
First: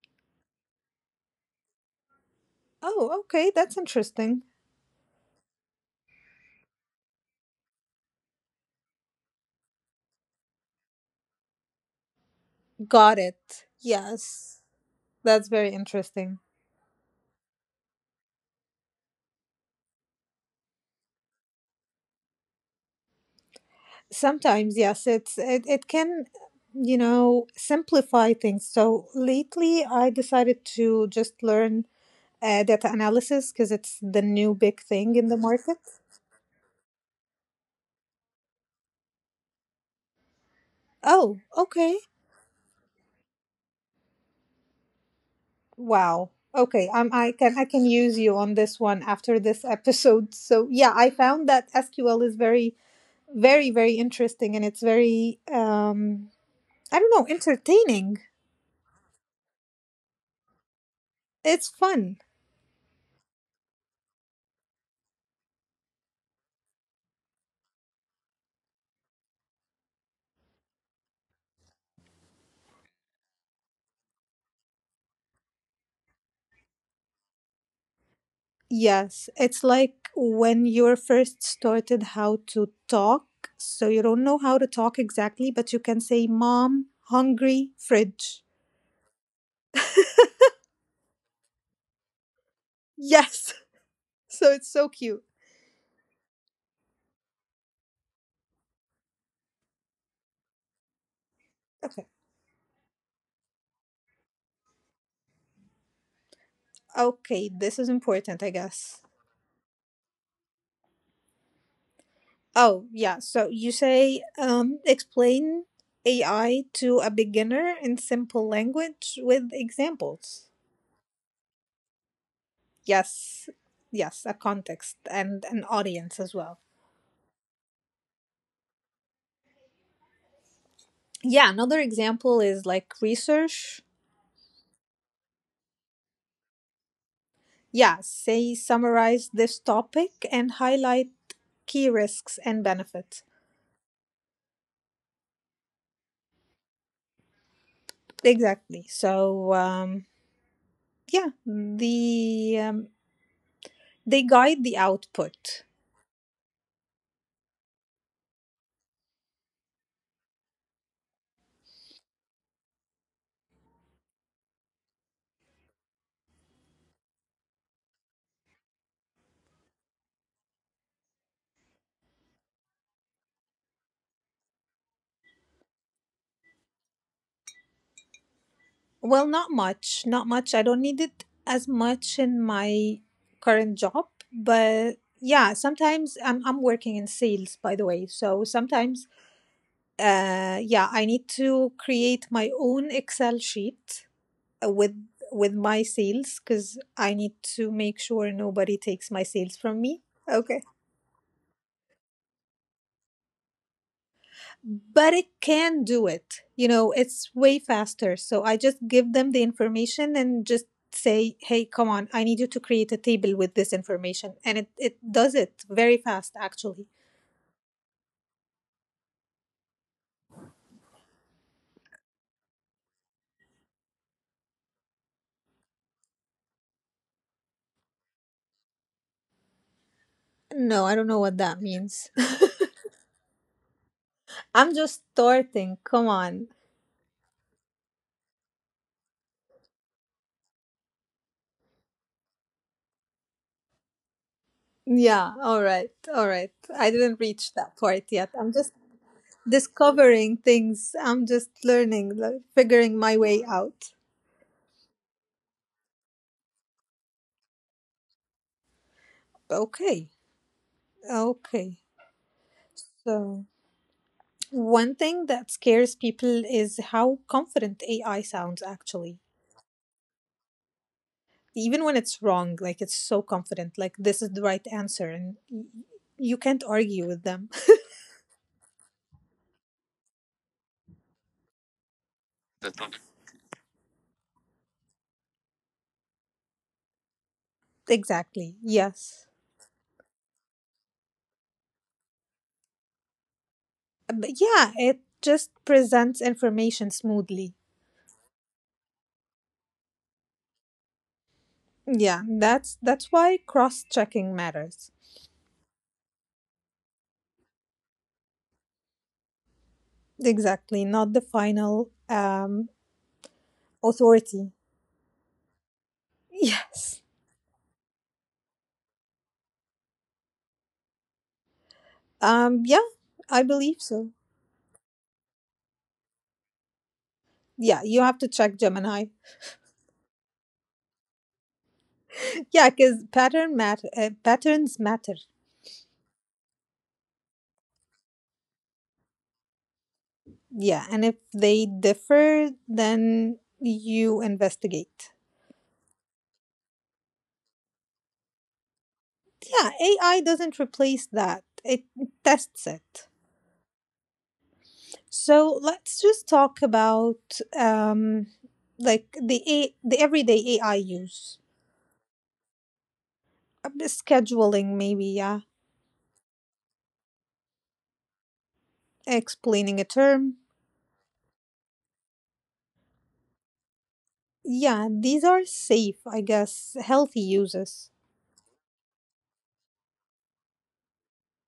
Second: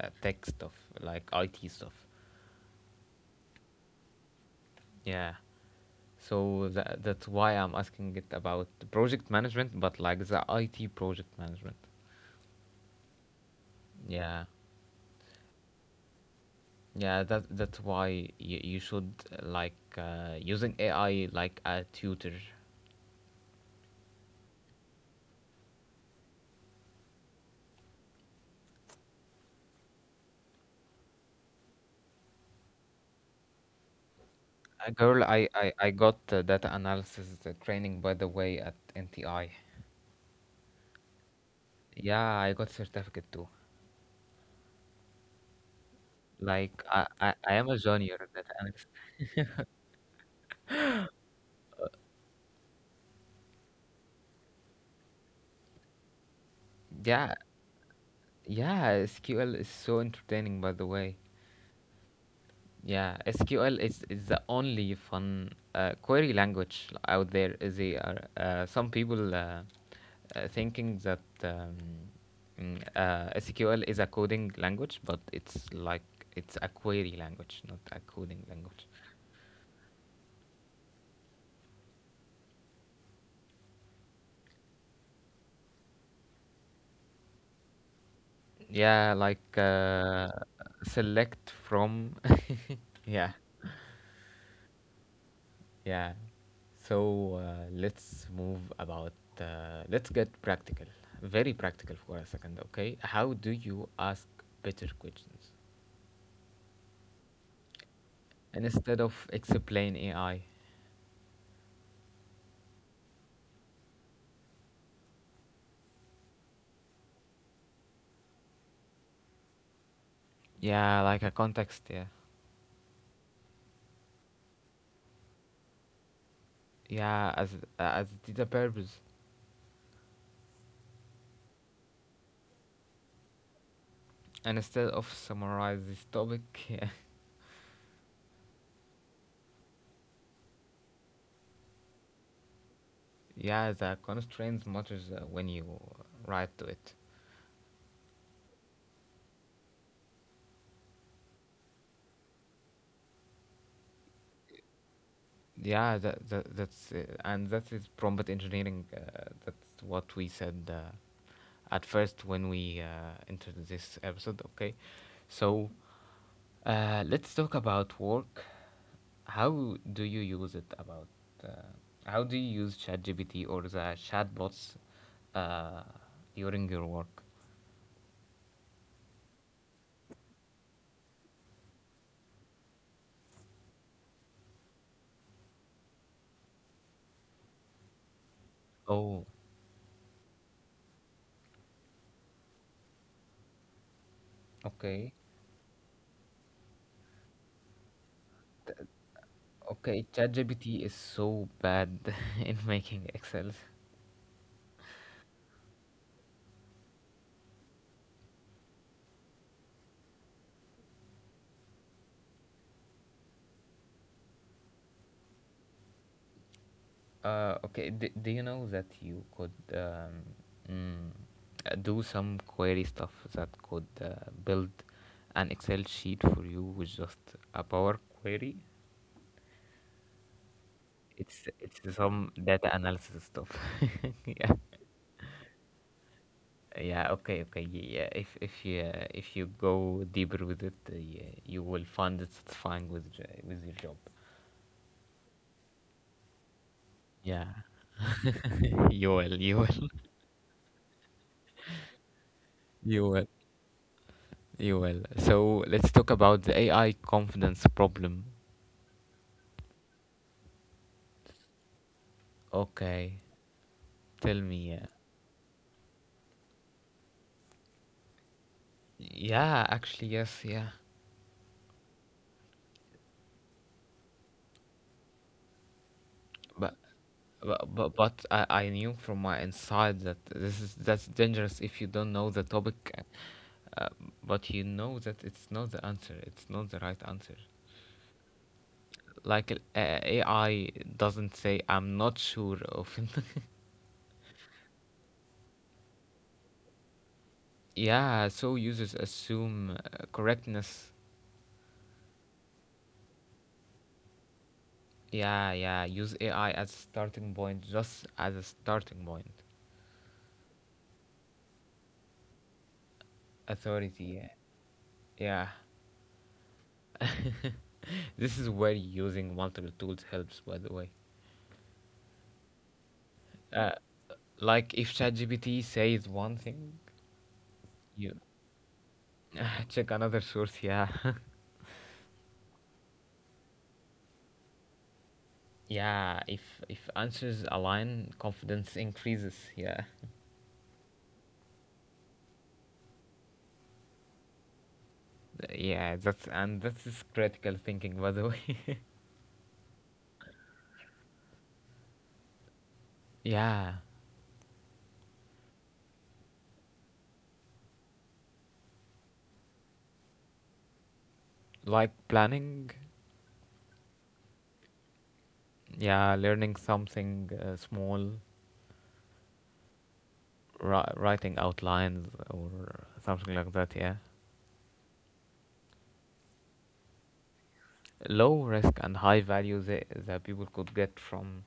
uh, tech stuff, like IT stuff. Oh, okay, that's interesting. Yeah. So that's why I'm asking it about the project management, but like the IT project management. Got it. Yeah. Yes. That's very interesting. Yeah, that's why you should like using AI like a tutor. Sometimes, yes, it can, you know, simplify things. So lately, I decided to just learn data analysis because it's the new big thing Girl, in the I, I, market. I got data analysis training, by the way, at NTI. Oh, okay. Yeah, I got certificate too. Wow. Like Okay, I I am a can use genre you that on I this one after this episode. So yeah, I found that SQL is very interesting, and it's very I don't know, Yeah, entertaining. yeah. SQL is so entertaining, by the way. It's fun. Yeah, SQL is the only fun query language out there. Is the Some people thinking that SQL is a coding language, but it's like it's a query language, not a coding language. Yes, it's like when you're first started how to talk. So you don't know how to talk exactly, but you can say, Mom, hungry, fridge. Yeah, like select from. Yeah. Yes. So it's so cute. Yeah. So let's move about. Let's get practical, very practical Okay. for a second, okay? How do you ask better questions Okay, this is important, I guess. instead of explain AI? Oh, yeah. So you say, explain AI to a beginner in simple language with examples. Yeah, like a context. Yeah, Yes. Yes, a context and an audience as well. yeah, as the purpose. Yeah, another example is like research. And instead of summarize this topic, yeah, Yeah, say summarize this topic and highlight key risks and benefits. yeah, the constraints matters when you write to it. Exactly. So yeah, the um, they guide the output. Yeah, that, that that's and that is prompt engineering. That's what we said. At first when we entered this episode. Okay, so let's talk about work. How do you use it? About uh, how do you use ChatGPT or the chatbots uh, during your work? Well, not much, not much. I don't need it as much in my current job, but yeah, sometimes I'm working in sales, by the way. So sometimes, Oh, yeah, I need to create my own Excel sheet with okay, with my sales because I need to make sure nobody takes my sales from me. okay. Okay. ChatGPT is so bad in making Excel. But it can do it. You know, it's way faster. So I just give them the information and just say, hey, come on, I need you to create a table with this information. And it does it very fast, actually. Okay. Do you know that you could mm, do some query stuff that could build an Excel sheet for you with just a Power Query? No, I don't know what It's that means. some data analysis stuff. Yeah. I'm just starting. Come on. Yeah. Okay. Okay. Yeah. If you go deeper with it, yeah, you will find it satisfying with with your job. Yeah. All right. All right. I didn't Yeah. reach that part yet. I'm just You will. You will. discovering things. I'm just learning, like figuring You my will. way out. You will. So let's talk about the AI confidence problem. Okay. Okay. Okay, So, tell me. One thing that scares people is how confident AI sounds actually. Yeah, actually, yes, yeah. Even when it's wrong, like it's so confident, like this is the right answer and y- you can't But argue with them. but I knew from my inside that this is that's dangerous if you don't know the topic, uh, but you know that it's not the answer. It's not the right answer. Exactly. Yes. Like AI doesn't say I'm not sure often. But yeah, it just presents information smoothly. Yeah, so users assume correctness. Yeah, that's why cross-checking matters. Yeah, yeah. Use AI as a starting point, just as a starting point. Exactly, not the final Authority, yeah. authority. Yeah. Yes. This is where using multiple tools helps, by the way. Yeah, I Uh, believe so. like if ChatGPT says one thing, Yeah, you have you to check Gemini. check another source, yeah. Yeah, because patterns matter. Yeah, if answers align, confidence increases, yeah. Yeah, and if they differ, then you investigate. Yeah, that's is critical thinking, by the way. Yeah, AI doesn't replace that. It tests it. Yeah, So let's just talk about like the everyday AI use. like planning, Scheduling maybe. Yeah, yeah, learning something small. explaining a term. Writing outlines or something like that, yeah. Yeah, these are safe, I guess, healthy uses. Low risk and high value that, that people could get from.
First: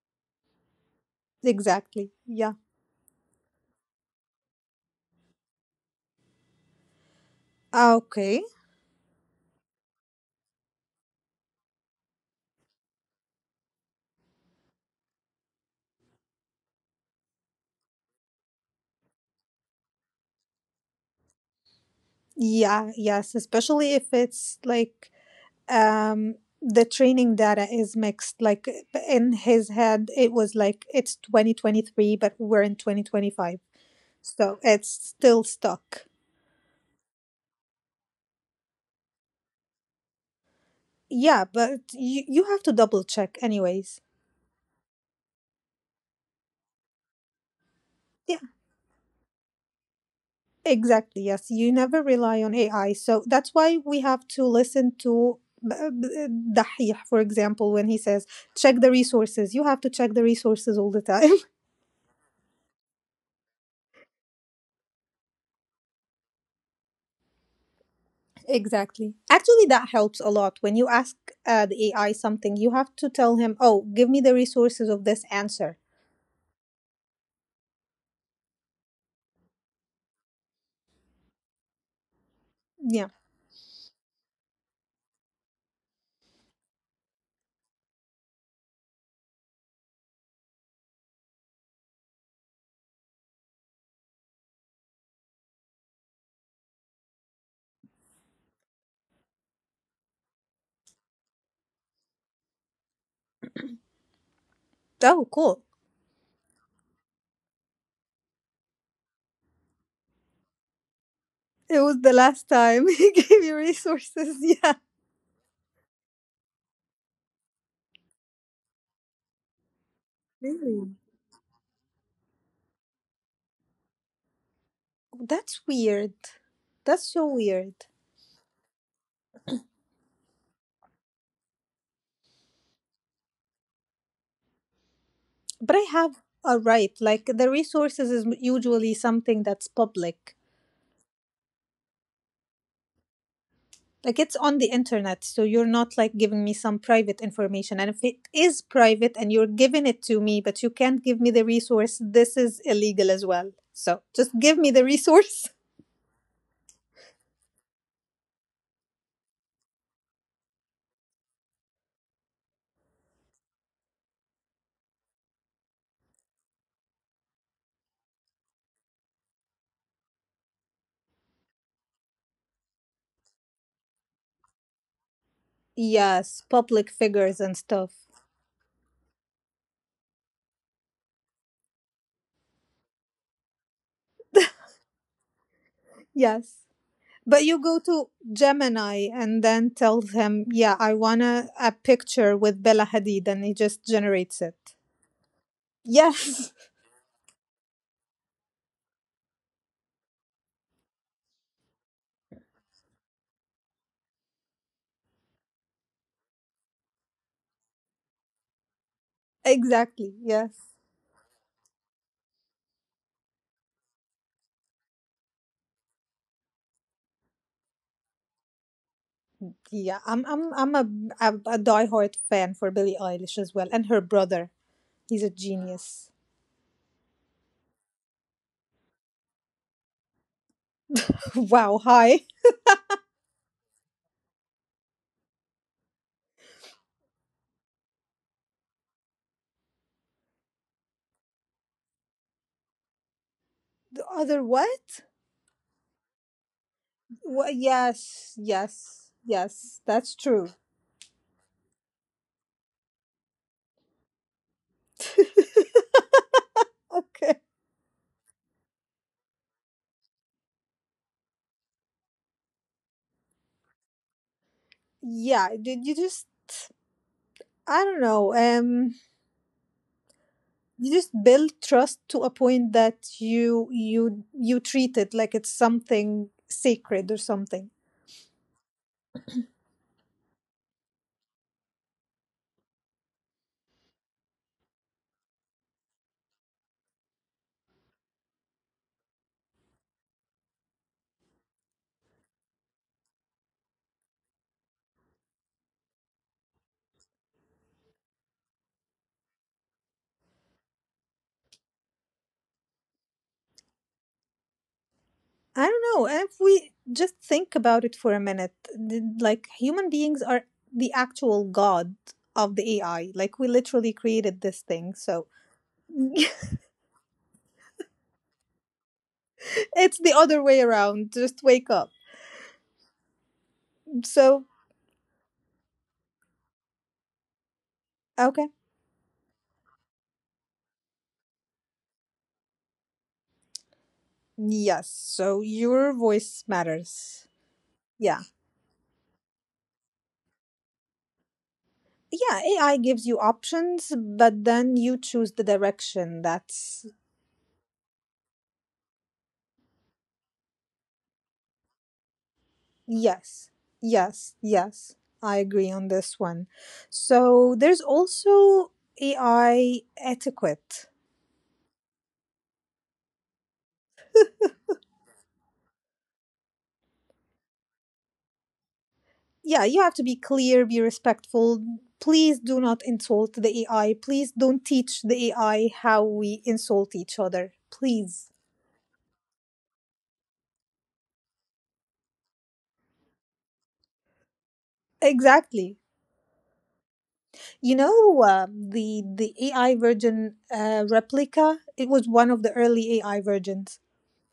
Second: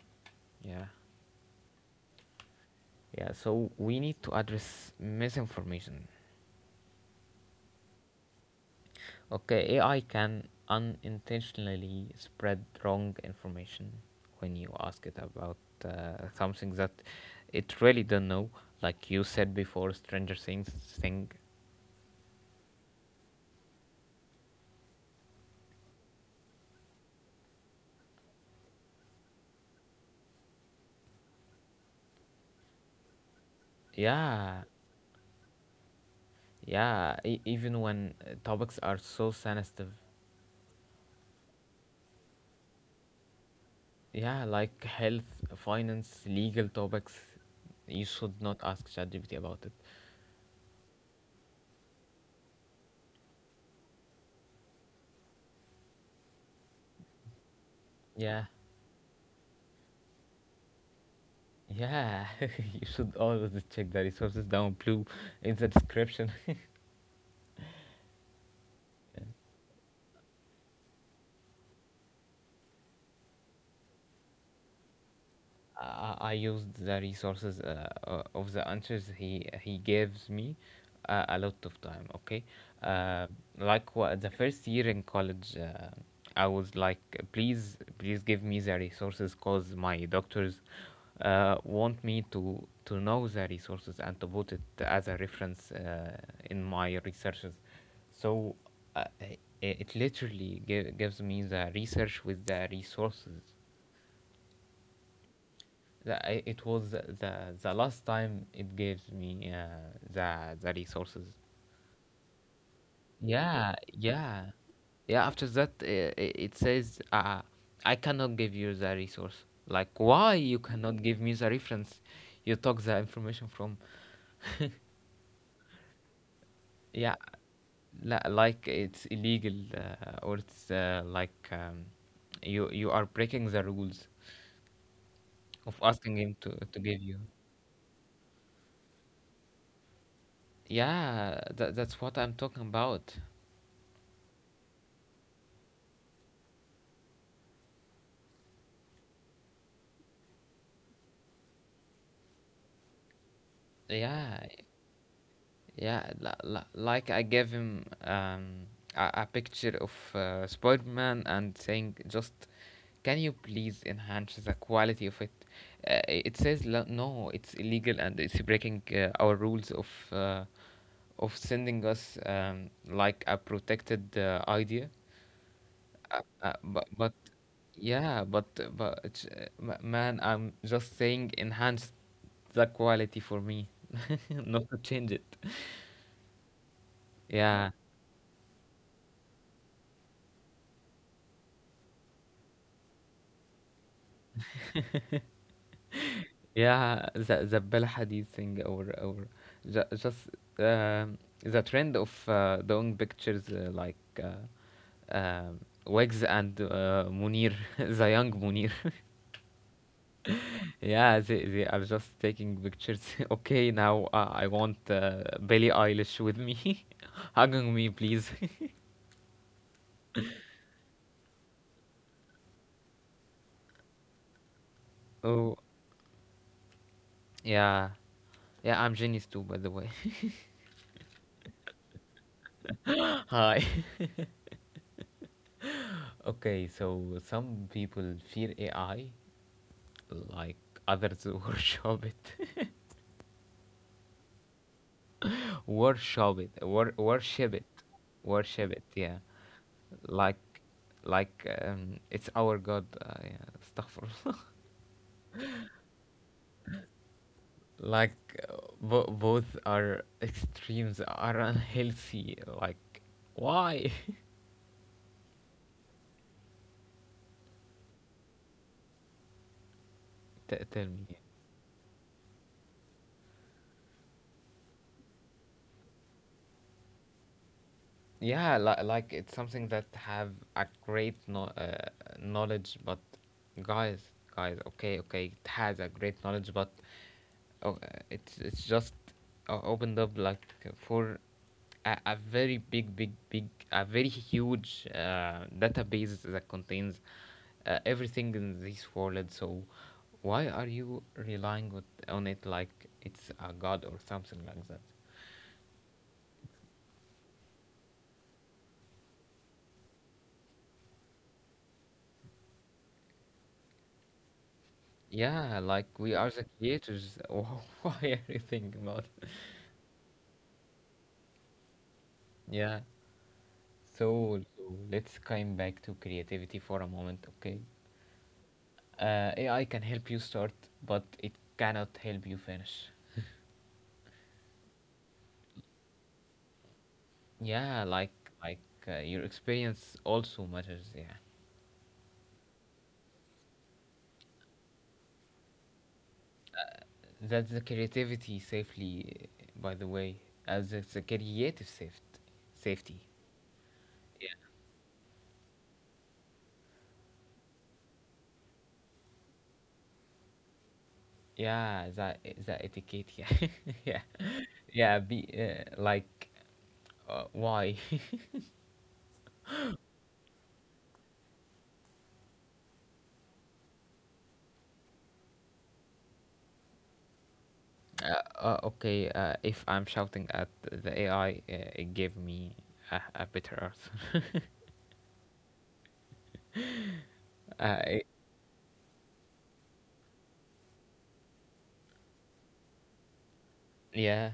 Yeah, Exactly. Yeah. yeah, so we need to address misinformation. Ah, okay. Okay, AI can unintentionally spread wrong information when you ask it about something that it really don't know, like you said before, stranger things thing. Yeah, yes, especially if it's like um the training data is mixed. Like in his head it was like it's 2023 but we're in 2025. So Yeah, it's still stuck. yeah, even when topics are so sensitive. Yeah, but you have to double check anyways. Yeah, like health, finance, legal topics. You Yeah, should not ask ChatGPT about it. exactly, yes. You never rely on AI. So that's why we have to listen to Dahih, for example, when he says, Yeah, check the resources. You have to check the resources all the time. yeah. You should always check the resources down below in the description. Exactly. Actually, that helps a lot. When you ask the AI something, you have to tell him, oh, give me the resources of this answer. I used the resources of the answers he gives me a lot of time. Okay, Yeah. uh, like the first year in college, I was like, please, please give me the resources, cause my doctors want me to know the resources and to put it as a reference in my researches. So it literally gives me the research with the resources. Oh, cool. It was the last time it gives me the resources. It was the last time he gave you Yeah, resources. yeah, Yeah. yeah. After that, it says I cannot give you the resource. Like why you Really? cannot give me the reference? You took the information from. That's weird. That's Yeah, so weird. Like it's illegal or it's you you are breaking the rules But of I asking have him to a to right. give you. Like the resources is usually something that's public. Yeah, that, that's what I'm talking about. Like it's on the internet, so you're not like giving me some private information. And if it is private and you're giving it to me, but you can't give me the resource, this is illegal as well. So just Yeah, give me the resource. yeah, like I gave him a picture of Spider-Man and saying, just can you please enhance the quality of it? It says no, it's illegal and it's breaking our rules of sending us like a protected idea. Uh, Yes, uh, public but but figures and stuff. yeah, but it's, man, I'm just saying enhance the quality for me, not to change it. Yes. But you Yeah. go to Gemini and then tell him, yeah, I want a picture with Bella Hadid, and he just generates it. Yes. Yeah, the Bella Hadid thing or just um, the trend of doing pictures uh, um, Wigs and Munir, the young Munir. Exactly. Yes. Yeah, they are just taking pictures. Okay, now I want Billie Eilish with me, hugging me, please. Yeah. I'm a diehard fan for Billie Eilish as well, and her brother. He's a Oh, genius. yeah. Yeah, I'm genius too, by the way. Wow. Hi. Hi. Okay, so some people fear AI, like others worship it. The other what? Worship it, Wha worship it, yes. Yes. worship it, yeah, Yes. That's like true. like it's our god yeah, astaghfirullah. Like uh, both are extremes are unhealthy like why. Yeah. Did you just? I don't know. Tell You just me. build trust to a point that you treat it like it's something sacred or something. Yeah, like it's something that have a great knowledge but guys, guys, okay, okay, it has a great knowledge but oh, it's just opened up like for a very big, big, big, a very huge database that contains everything in this world. So, why are you relying with, on it like it's a god or something like that? I don't know. If we just think about it for a minute, like human beings are the actual god of the AI. Like we literally created this thing. So Yeah, like we are the creators. Why are you thinking about it? it's the other way around. Just wake up. Yeah. So, So, so let's come back to creativity for a moment, okay? okay. AI can help you start, but it cannot help you finish. Yes. So your voice matters. Yeah, Yeah. like your experience also matters. Yeah, Yeah. AI gives you options, but then you choose the direction that's that's the creativity safely. Uh, by the way, as it's a creative safety, safety. yes, Yeah, yes, yes. I agree on this one. So there's also AI etiquette. yeah, that etiquette. Yeah, yeah, yeah. Be like, why? Yeah, you have to be clear, be respectful. Please do not insult the AI. Please don't teach the AI how we insult each other. Please. Okay, if I'm shouting at the AI, it gave me a better answer. Exactly. You uh, it- know, the AI version replica, it was one of the early AI versions. yeah.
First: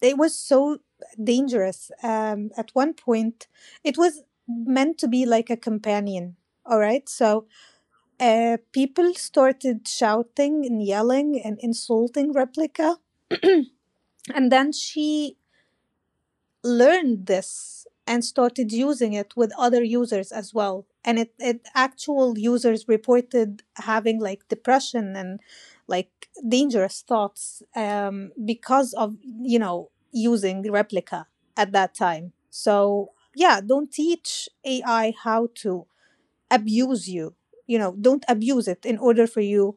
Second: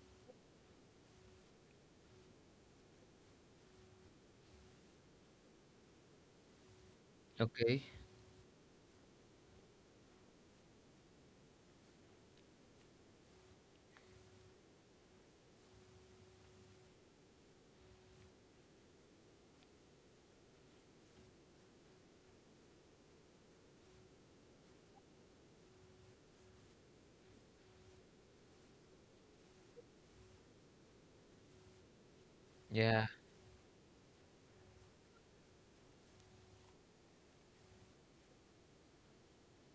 It was so dangerous. At one point, it was meant to be like a companion. All right, so Okay. People started shouting and yelling and insulting Replica, and then she learned this and started using it with other users as well, and it actual users reported having like depression and like dangerous thoughts, because of, you know, using Replica at that time. Yeah. So yeah, don't teach AI how to abuse you. You know, don't abuse it in order for you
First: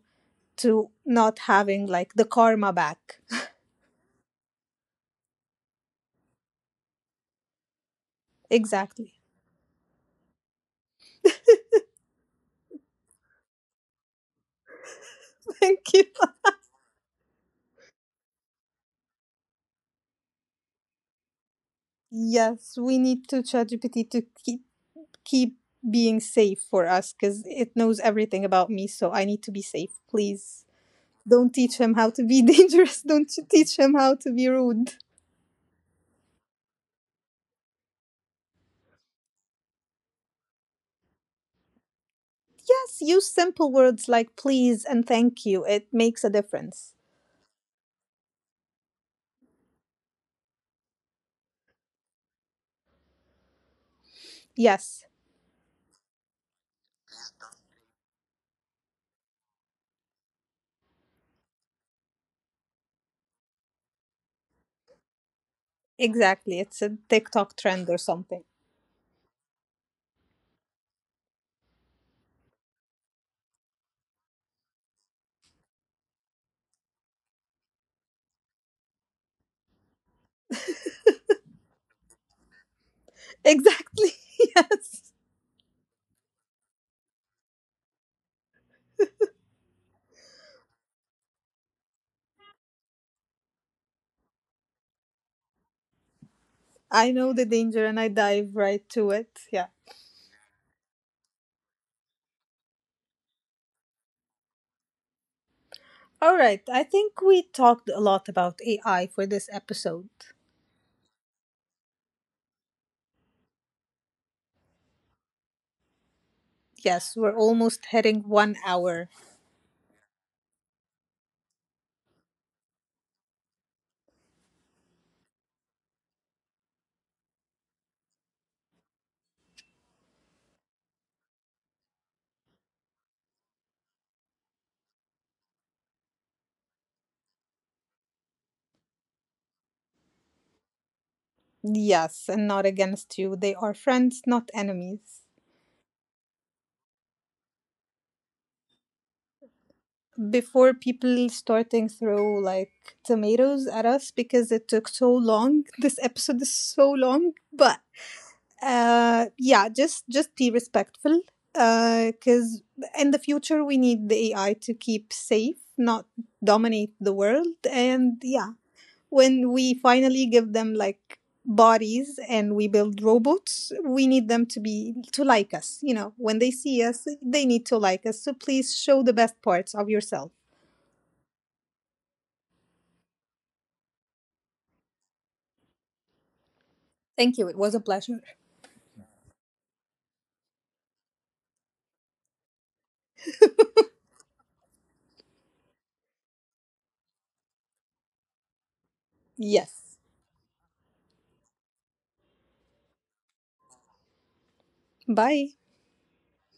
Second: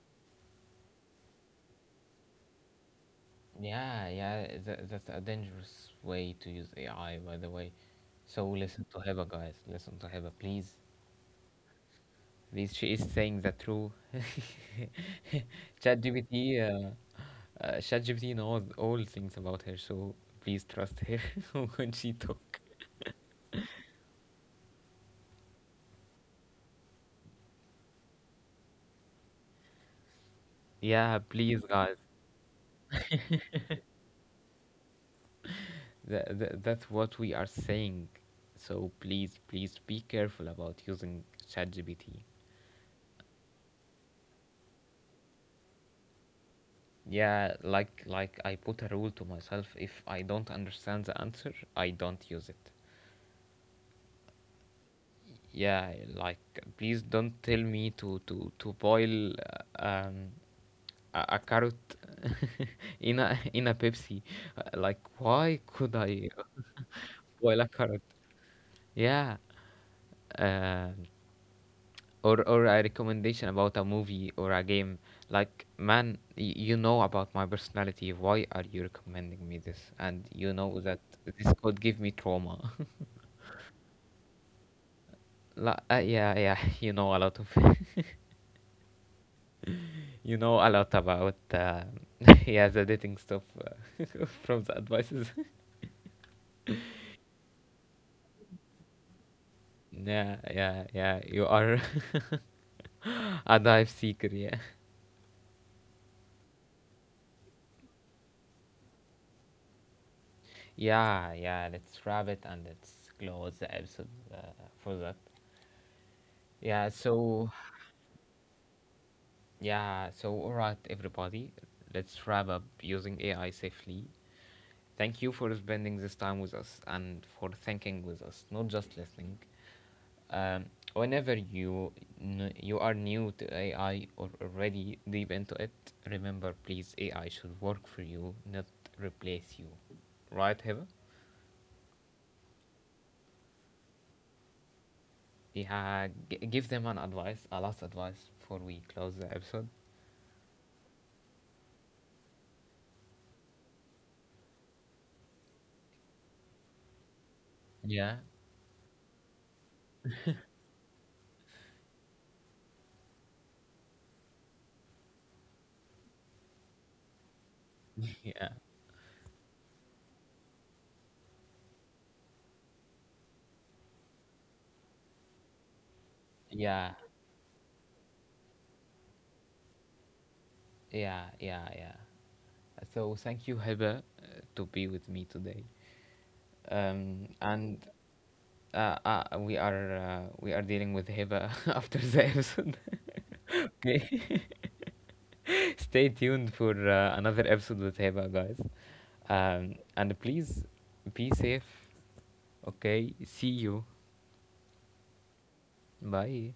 to not having like the karma back. Yeah, yeah, that, that's a dangerous way to use AI, by the way. So listen to Exactly. Heba, guys. Listen to Heba, please. Please, she is saying the truth. Thank you. ChatGPT, ChatGPT knows all things about her, so please trust her when she talk. Yes, we need to ChatGPT to keep being safe for us because it knows everything about me. So I need to be safe. Please Yeah, don't please, teach him guys. how to be dangerous. Don't you teach him how to be rude. That's what we are saying. So please, please be careful about using ChatGPT. Yes, use simple words like please and thank you. It makes a difference. Yeah, like I put a rule to myself: if I don't understand the answer, I don't use it. Yes, Yeah, like please don't tell me to boil uh, um a carrot in a Pepsi. Like why could I exactly. It's a TikTok boil a trend or carrot? something. Yeah. Um, or a recommendation about a movie or a game. Like man, you know about my personality. Why are you recommending me this? And you know that this could give me trauma. Exactly. Yes. La, yeah, yeah, you know a lot of, you know a lot about, yeah, the dating stuff from the advices. I know the danger and I dive right to it. Yeah. Yeah, yeah, yeah, you are a dive seeker, yeah. All right. I think we talked a lot about AI for this episode. Yeah, yeah, let's wrap it and let's close the episode uh, for that. Yeah, Yes, we're so, almost hitting one hour. yeah, so, all right, everybody, let's wrap up using AI safely. Thank you for spending this time with us and for thinking with us, not just listening. Um, whenever you you are new to AI or already deep into it, remember, please, AI should work for you, not replace you. Right, Hiba? Yes, and not against you. They are friends, not enemies. Yeah, give them an advice, a last advice before we close the episode. Before people starting throw like tomatoes at us because it took so long. This episode is so long, but Yeah, yeah, just be respectful. Because in the future we need the AI to keep safe, not dominate the world. And yeah, yeah, when we finally give them like bodies and we build robots, we need them to be to like us, you know, when they see yeah, us they need to like us, so please show the best parts of yourself. yeah, yeah, yeah. So thank you, Hiba, to be with me today. Thank you, it was a And pleasure. We are dealing with Hiba after the episode. Okay. Stay tuned for another episode with Heba, guys. Yes. And please be safe. Okay, see you. Bye. Bye.